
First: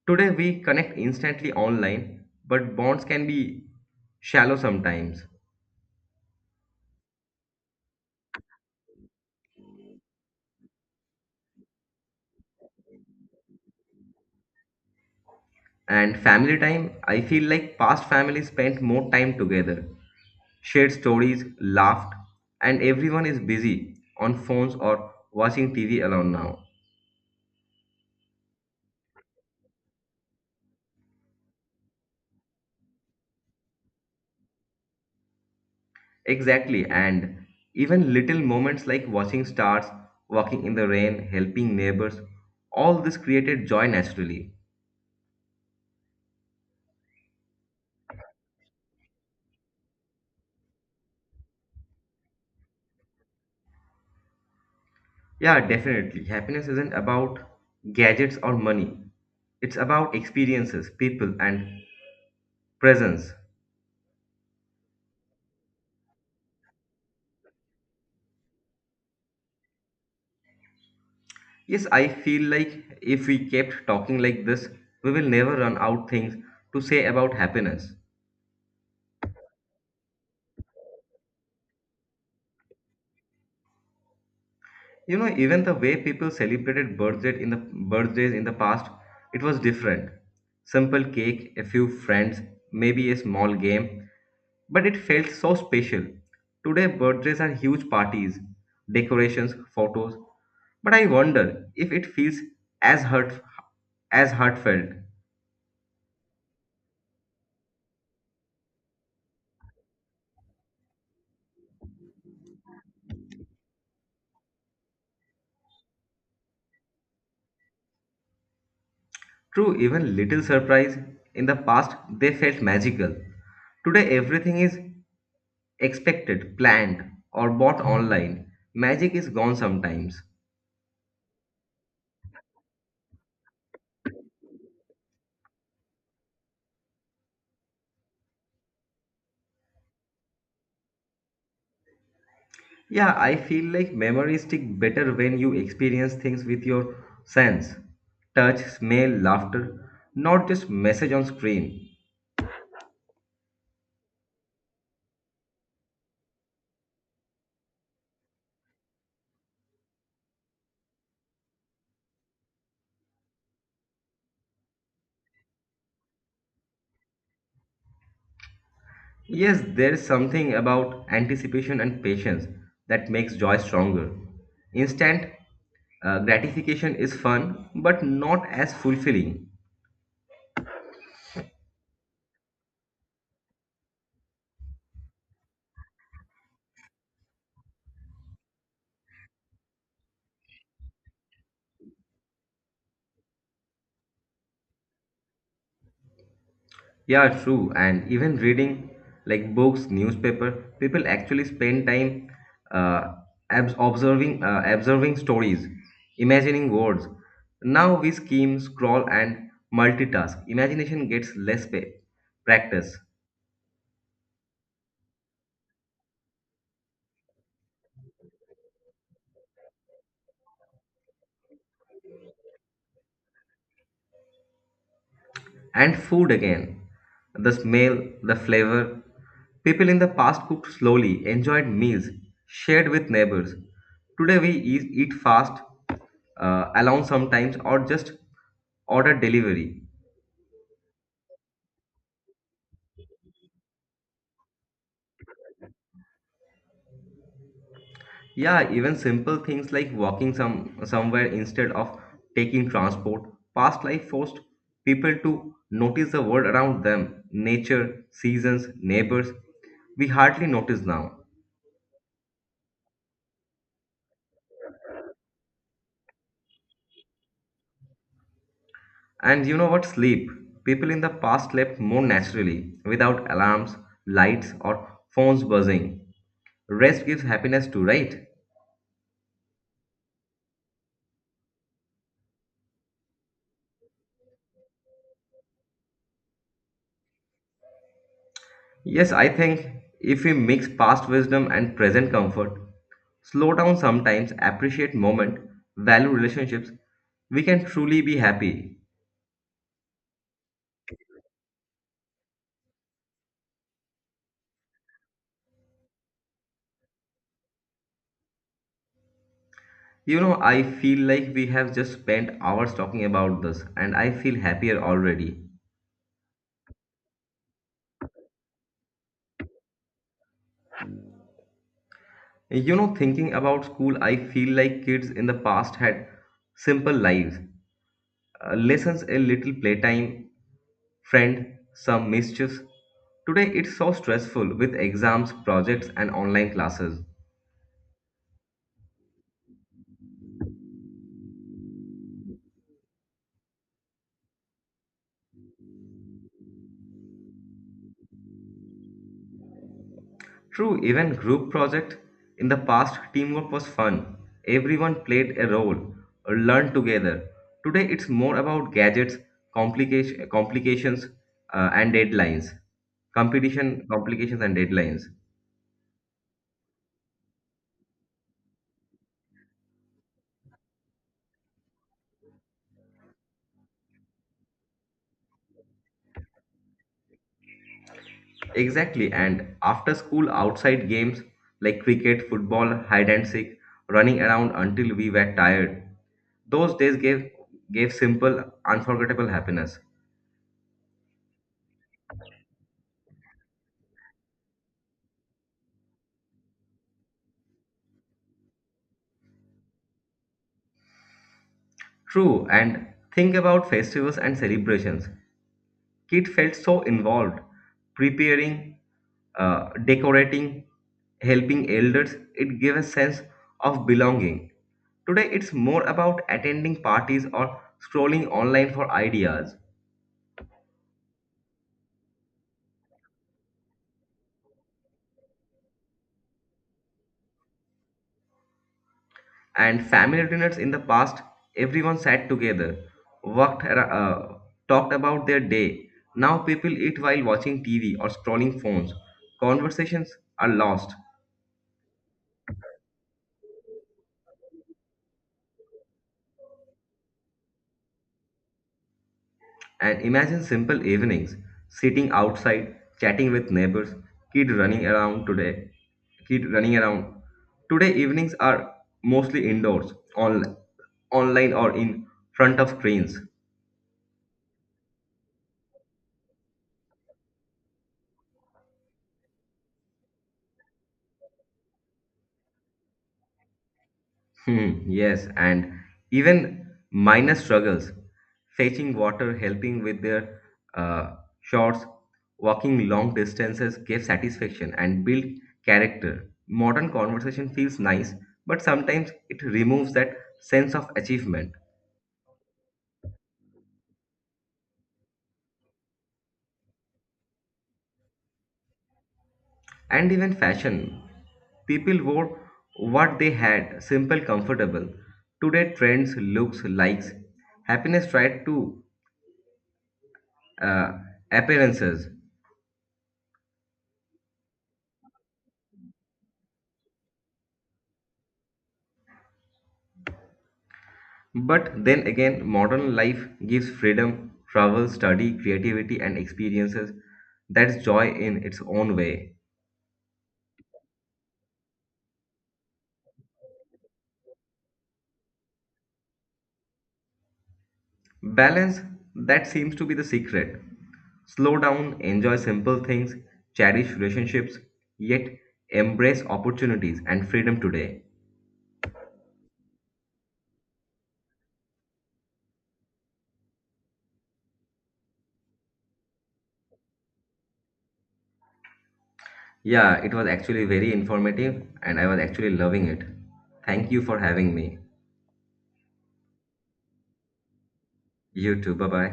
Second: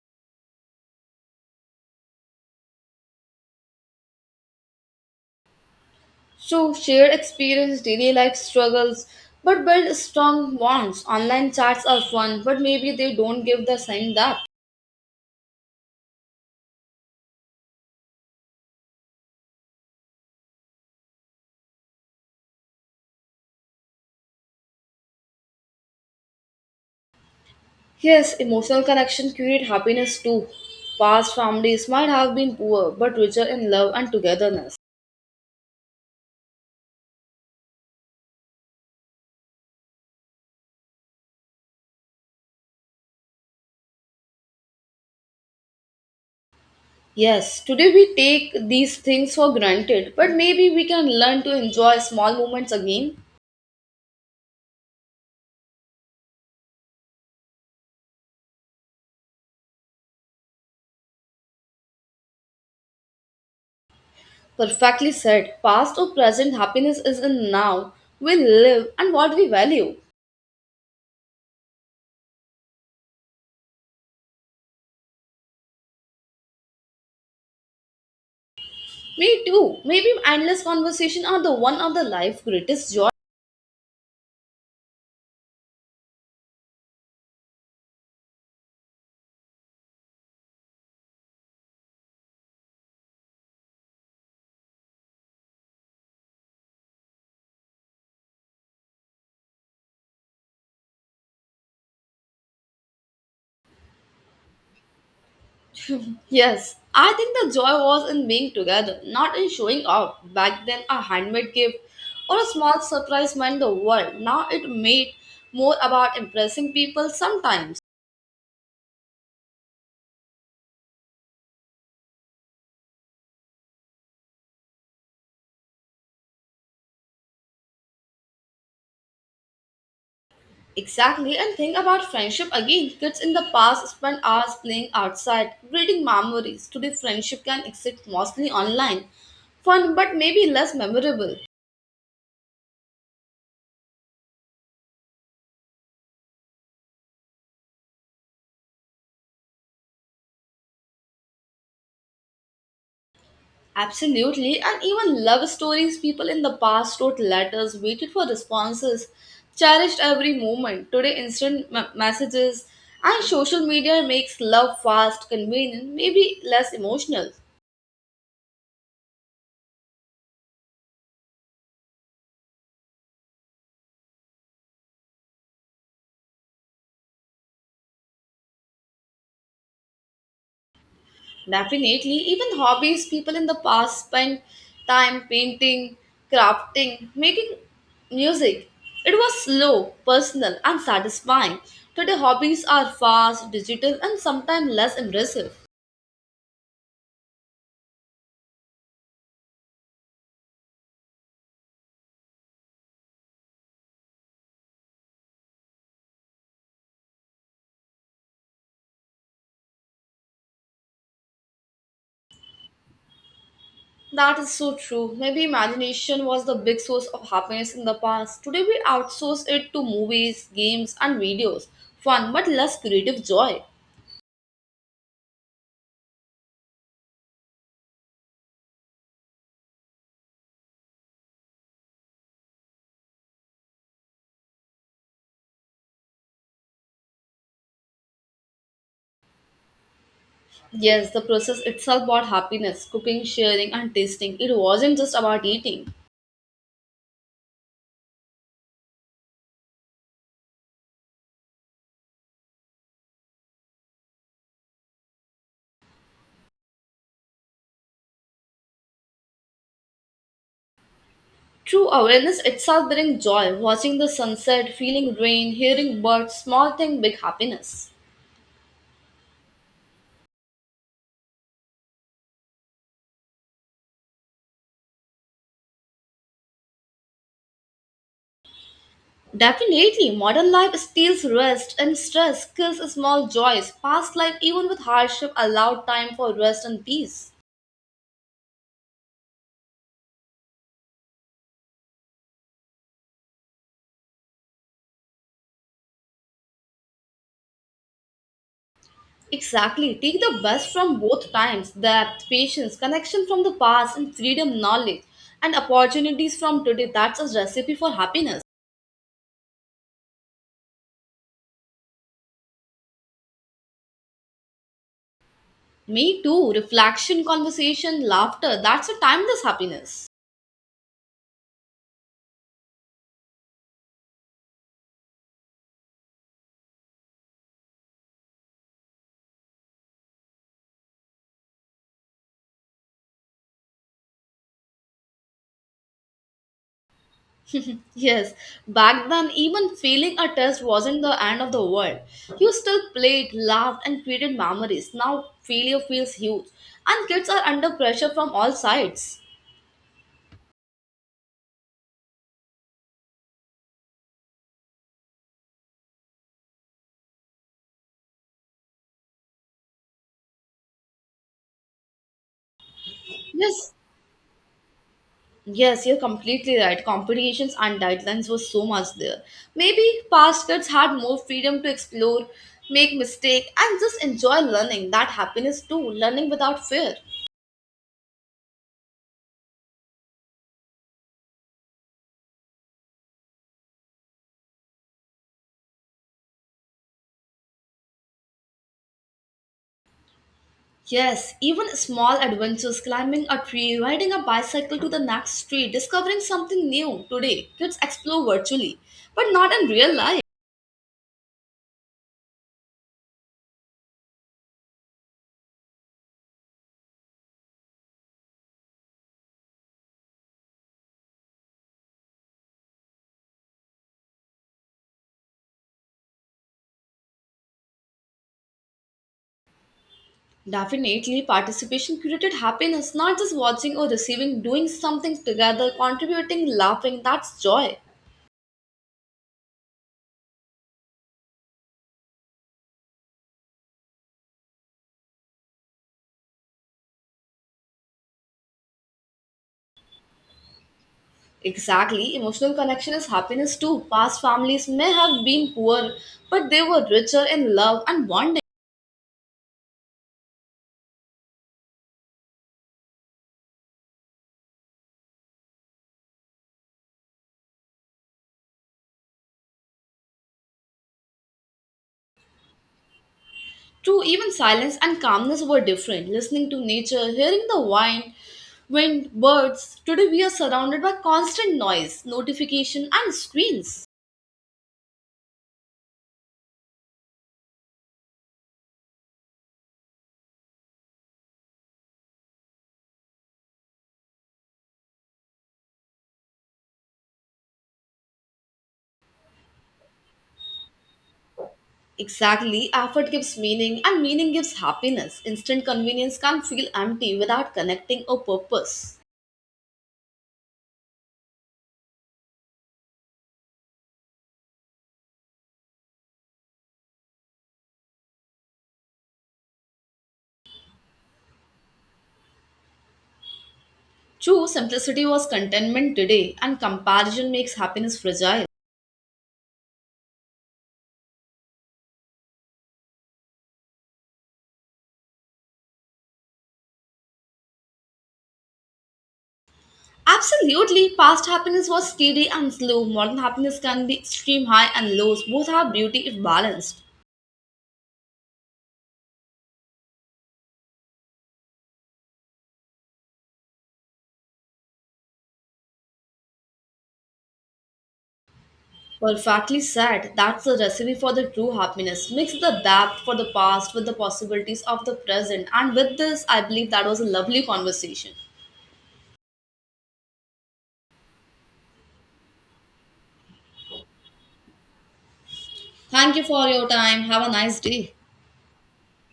S1: Today we connect instantly online, but bonds can be shallow sometimes.
S2: So share experience, daily life struggles, but build strong bonds. Online chats are fun, but maybe they don't give the same depth.
S1: And family time, I feel like past families spent more time together, shared stories, laughed, and everyone is busy on phones or watching TV alone now.
S2: Yes, emotional connection create happiness too. Past families might have been poor, but richer in love and togetherness.
S1: Exactly, and even little moments like watching stars, walking in the rain, helping neighbors, all this created joy naturally.
S2: Yes, today we take these things for granted, but maybe we can learn to enjoy small moments again.
S1: Yeah, definitely. Happiness isn't about gadgets or money, it's about experiences, people, and presence.
S2: Perfectly said, past or present happiness is in now. We live and what we value.
S1: Yes, I feel like if we kept talking like this, we will never run out things to say about happiness.
S2: Me too. Maybe endless conversation are the one of the life greatest joy.
S1: You know, even the way people celebrated birthdays in the past, it was different. Simple cake, a few friends, maybe a small game, but it felt so special. Today birthdays are huge parties, decorations, photos, but I wonder if it feels as hurt as heartfelt.
S2: Yes, I think the joy was in being together, not in showing off. Back then, a handmade gift or a small surprise meant the world. Now it made more about impressing people sometimes.
S1: True, even little surprise in the past they felt magical. Today everything is expected, planned, or bought online. Magic is gone sometimes.
S2: Exactly, and think about friendship again. Kids in the past spent hours playing outside, creating memories. Today, friendship can exist mostly online. Fun, but maybe less memorable.
S1: Yeah, I feel like memories stick better when you experience things with your sense, touch, smell, laughter, not just message on screen.
S2: Absolutely, and even love stories people in the past wrote letters, waited for responses, cherished every moment. Today, instant messages and social media makes love fast, convenient, maybe less emotional.
S1: Yes, there is something about anticipation and patience that makes joy stronger. Instant gratification is fun, but not as fulfilling.
S2: Definitely, even hobbies people in the past spent time painting, crafting, making music. It was slow, personal, and satisfying. Today, hobbies are fast, digital, and sometimes less impressive.
S1: Yeah, true. And even reading like books, newspaper, people actually spend time uh, observing stories, imagining words. Now we scheme, scroll, and multitask. Imagination gets less practice.
S2: That is so true. Maybe imagination was the big source of happiness in the past. Today we outsource it to movies, games, and videos. Fun, but less creative joy.
S1: And food again. The smell, the flavor. People in the past cooked slowly, enjoyed meals, shared with neighbors. Today we eat fast, alone sometimes, or just order delivery.
S2: Yes, the process itself brought happiness. Cooking, sharing, and tasting. It wasn't just about eating.
S1: Yeah, even simple things like walking somewhere instead of taking transport. Past life forced people to notice the world around them, nature, seasons, neighbors. We hardly notice now.
S2: True awareness itself brings joy. Watching the sunset, feeling rain, hearing birds, small thing, big happiness.
S1: And you know what? Sleep. People in the past slept more naturally, without alarms, lights, or phones buzzing. Rest gives happiness too, right?
S2: Definitely, modern life steals rest and stress, kills small joys. Past life, even with hardship, allowed time for rest and peace.
S1: Yes, I think if we mix past wisdom and present comfort, slow down sometimes, appreciate moment, value relationships, we can truly be happy.
S2: Exactly. Take the best from both times that patience, connection from the past, and freedom, knowledge, and opportunities from today. That's a recipe for happiness.
S1: You know, I feel like we have just spent hours talking about this, and I feel happier already.
S2: Me too. Reflection, conversation, laughter. That's a timeless happiness.
S1: You know, thinking about school, I feel like kids in the past had simple lives. Lessons, a little playtime, friend, some mischiefs. Today it's so stressful with exams, projects, and online classes.
S2: Yes, back then, even failing a test wasn't the end of the world. You still played, laughed, and created memories. Now, failure feels huge, and kids are under pressure from all sides.
S1: True, even group project. In the past, teamwork was fun. Everyone played a role, or learned together. Today it's more about gadgets, complications, and deadlines.
S2: Yes,
S1: Competition, complications, and deadlines.
S2: Yes, you're completely right. Competitions and deadlines were so much there. Maybe past kids had more freedom to explore, make mistake, and just enjoy learning. That happiness too, learning without fear.
S1: Exactly, and after school outside games like cricket, football, hide and seek, running around until we were tired. Those days gave simple, unforgettable happiness.
S2: Yes, even small adventures, climbing a tree, riding a bicycle to the next tree, discovering something new. Today, kids explore virtually, but not in real life.
S1: True, and think about festivals and celebrations. Kid felt so involved, preparing, decorating, helping elders. It gave a sense of belonging. Today, it's more about attending parties or scrolling online for ideas.
S2: Definitely, participation created happiness, not just watching or receiving, doing something together, contributing, laughing. That's joy.
S1: And family dinners in the past, everyone sat together, worked ar- uh, talked about their day. Now people eat while watching TV or scrolling phones. Conversations are lost.
S2: Exactly. Emotional connection is happiness too. Past families may have been poor, but they were richer in love and bonding.
S1: And imagine simple evenings, sitting outside chatting with neighbors, kid running around today kid running around today, evenings are mostly indoors on online or in front of screens.
S2: True, even silence and calmness were different. Listening to nature, hearing the wind, birds. Today we are surrounded by constant noise, notification, and screens.
S1: Yes, and even minor struggles, fetching water, helping with their uh, shorts, walking long distances give satisfaction and build character. Modern conversation feels nice, but sometimes it removes that sense of achievement.
S2: Exactly. Effort gives meaning, and meaning gives happiness. Instant convenience can feel empty without connecting or purpose.
S1: And even fashion, people wore what they had, simple, comfortable. Today, trends, looks, likes, happiness tried to uh, appearances.
S2: True, simplicity was contentment today, and comparison makes happiness fragile.
S1: But then again, modern life gives freedom, travel, study, creativity, and experiences. That's joy in its own way.
S2: Absolutely, past happiness was steady and slow. Modern happiness can be extreme high and lows. Both have beauty if balanced.
S1: Balance, that seems to be the secret. Slow down, enjoy simple things, cherish relationships, yet embrace opportunities and freedom today.
S2: Perfectly said. That's the recipe for the true happiness. Mix the depth for the past with the possibilities of the present. And with this, I believe that was a lovely conversation.
S1: Yeah, it was actually very informative and I was actually loving it. Thank you for having me.
S2: Thank you for your time. Have a nice day.
S1: You too. Bye bye.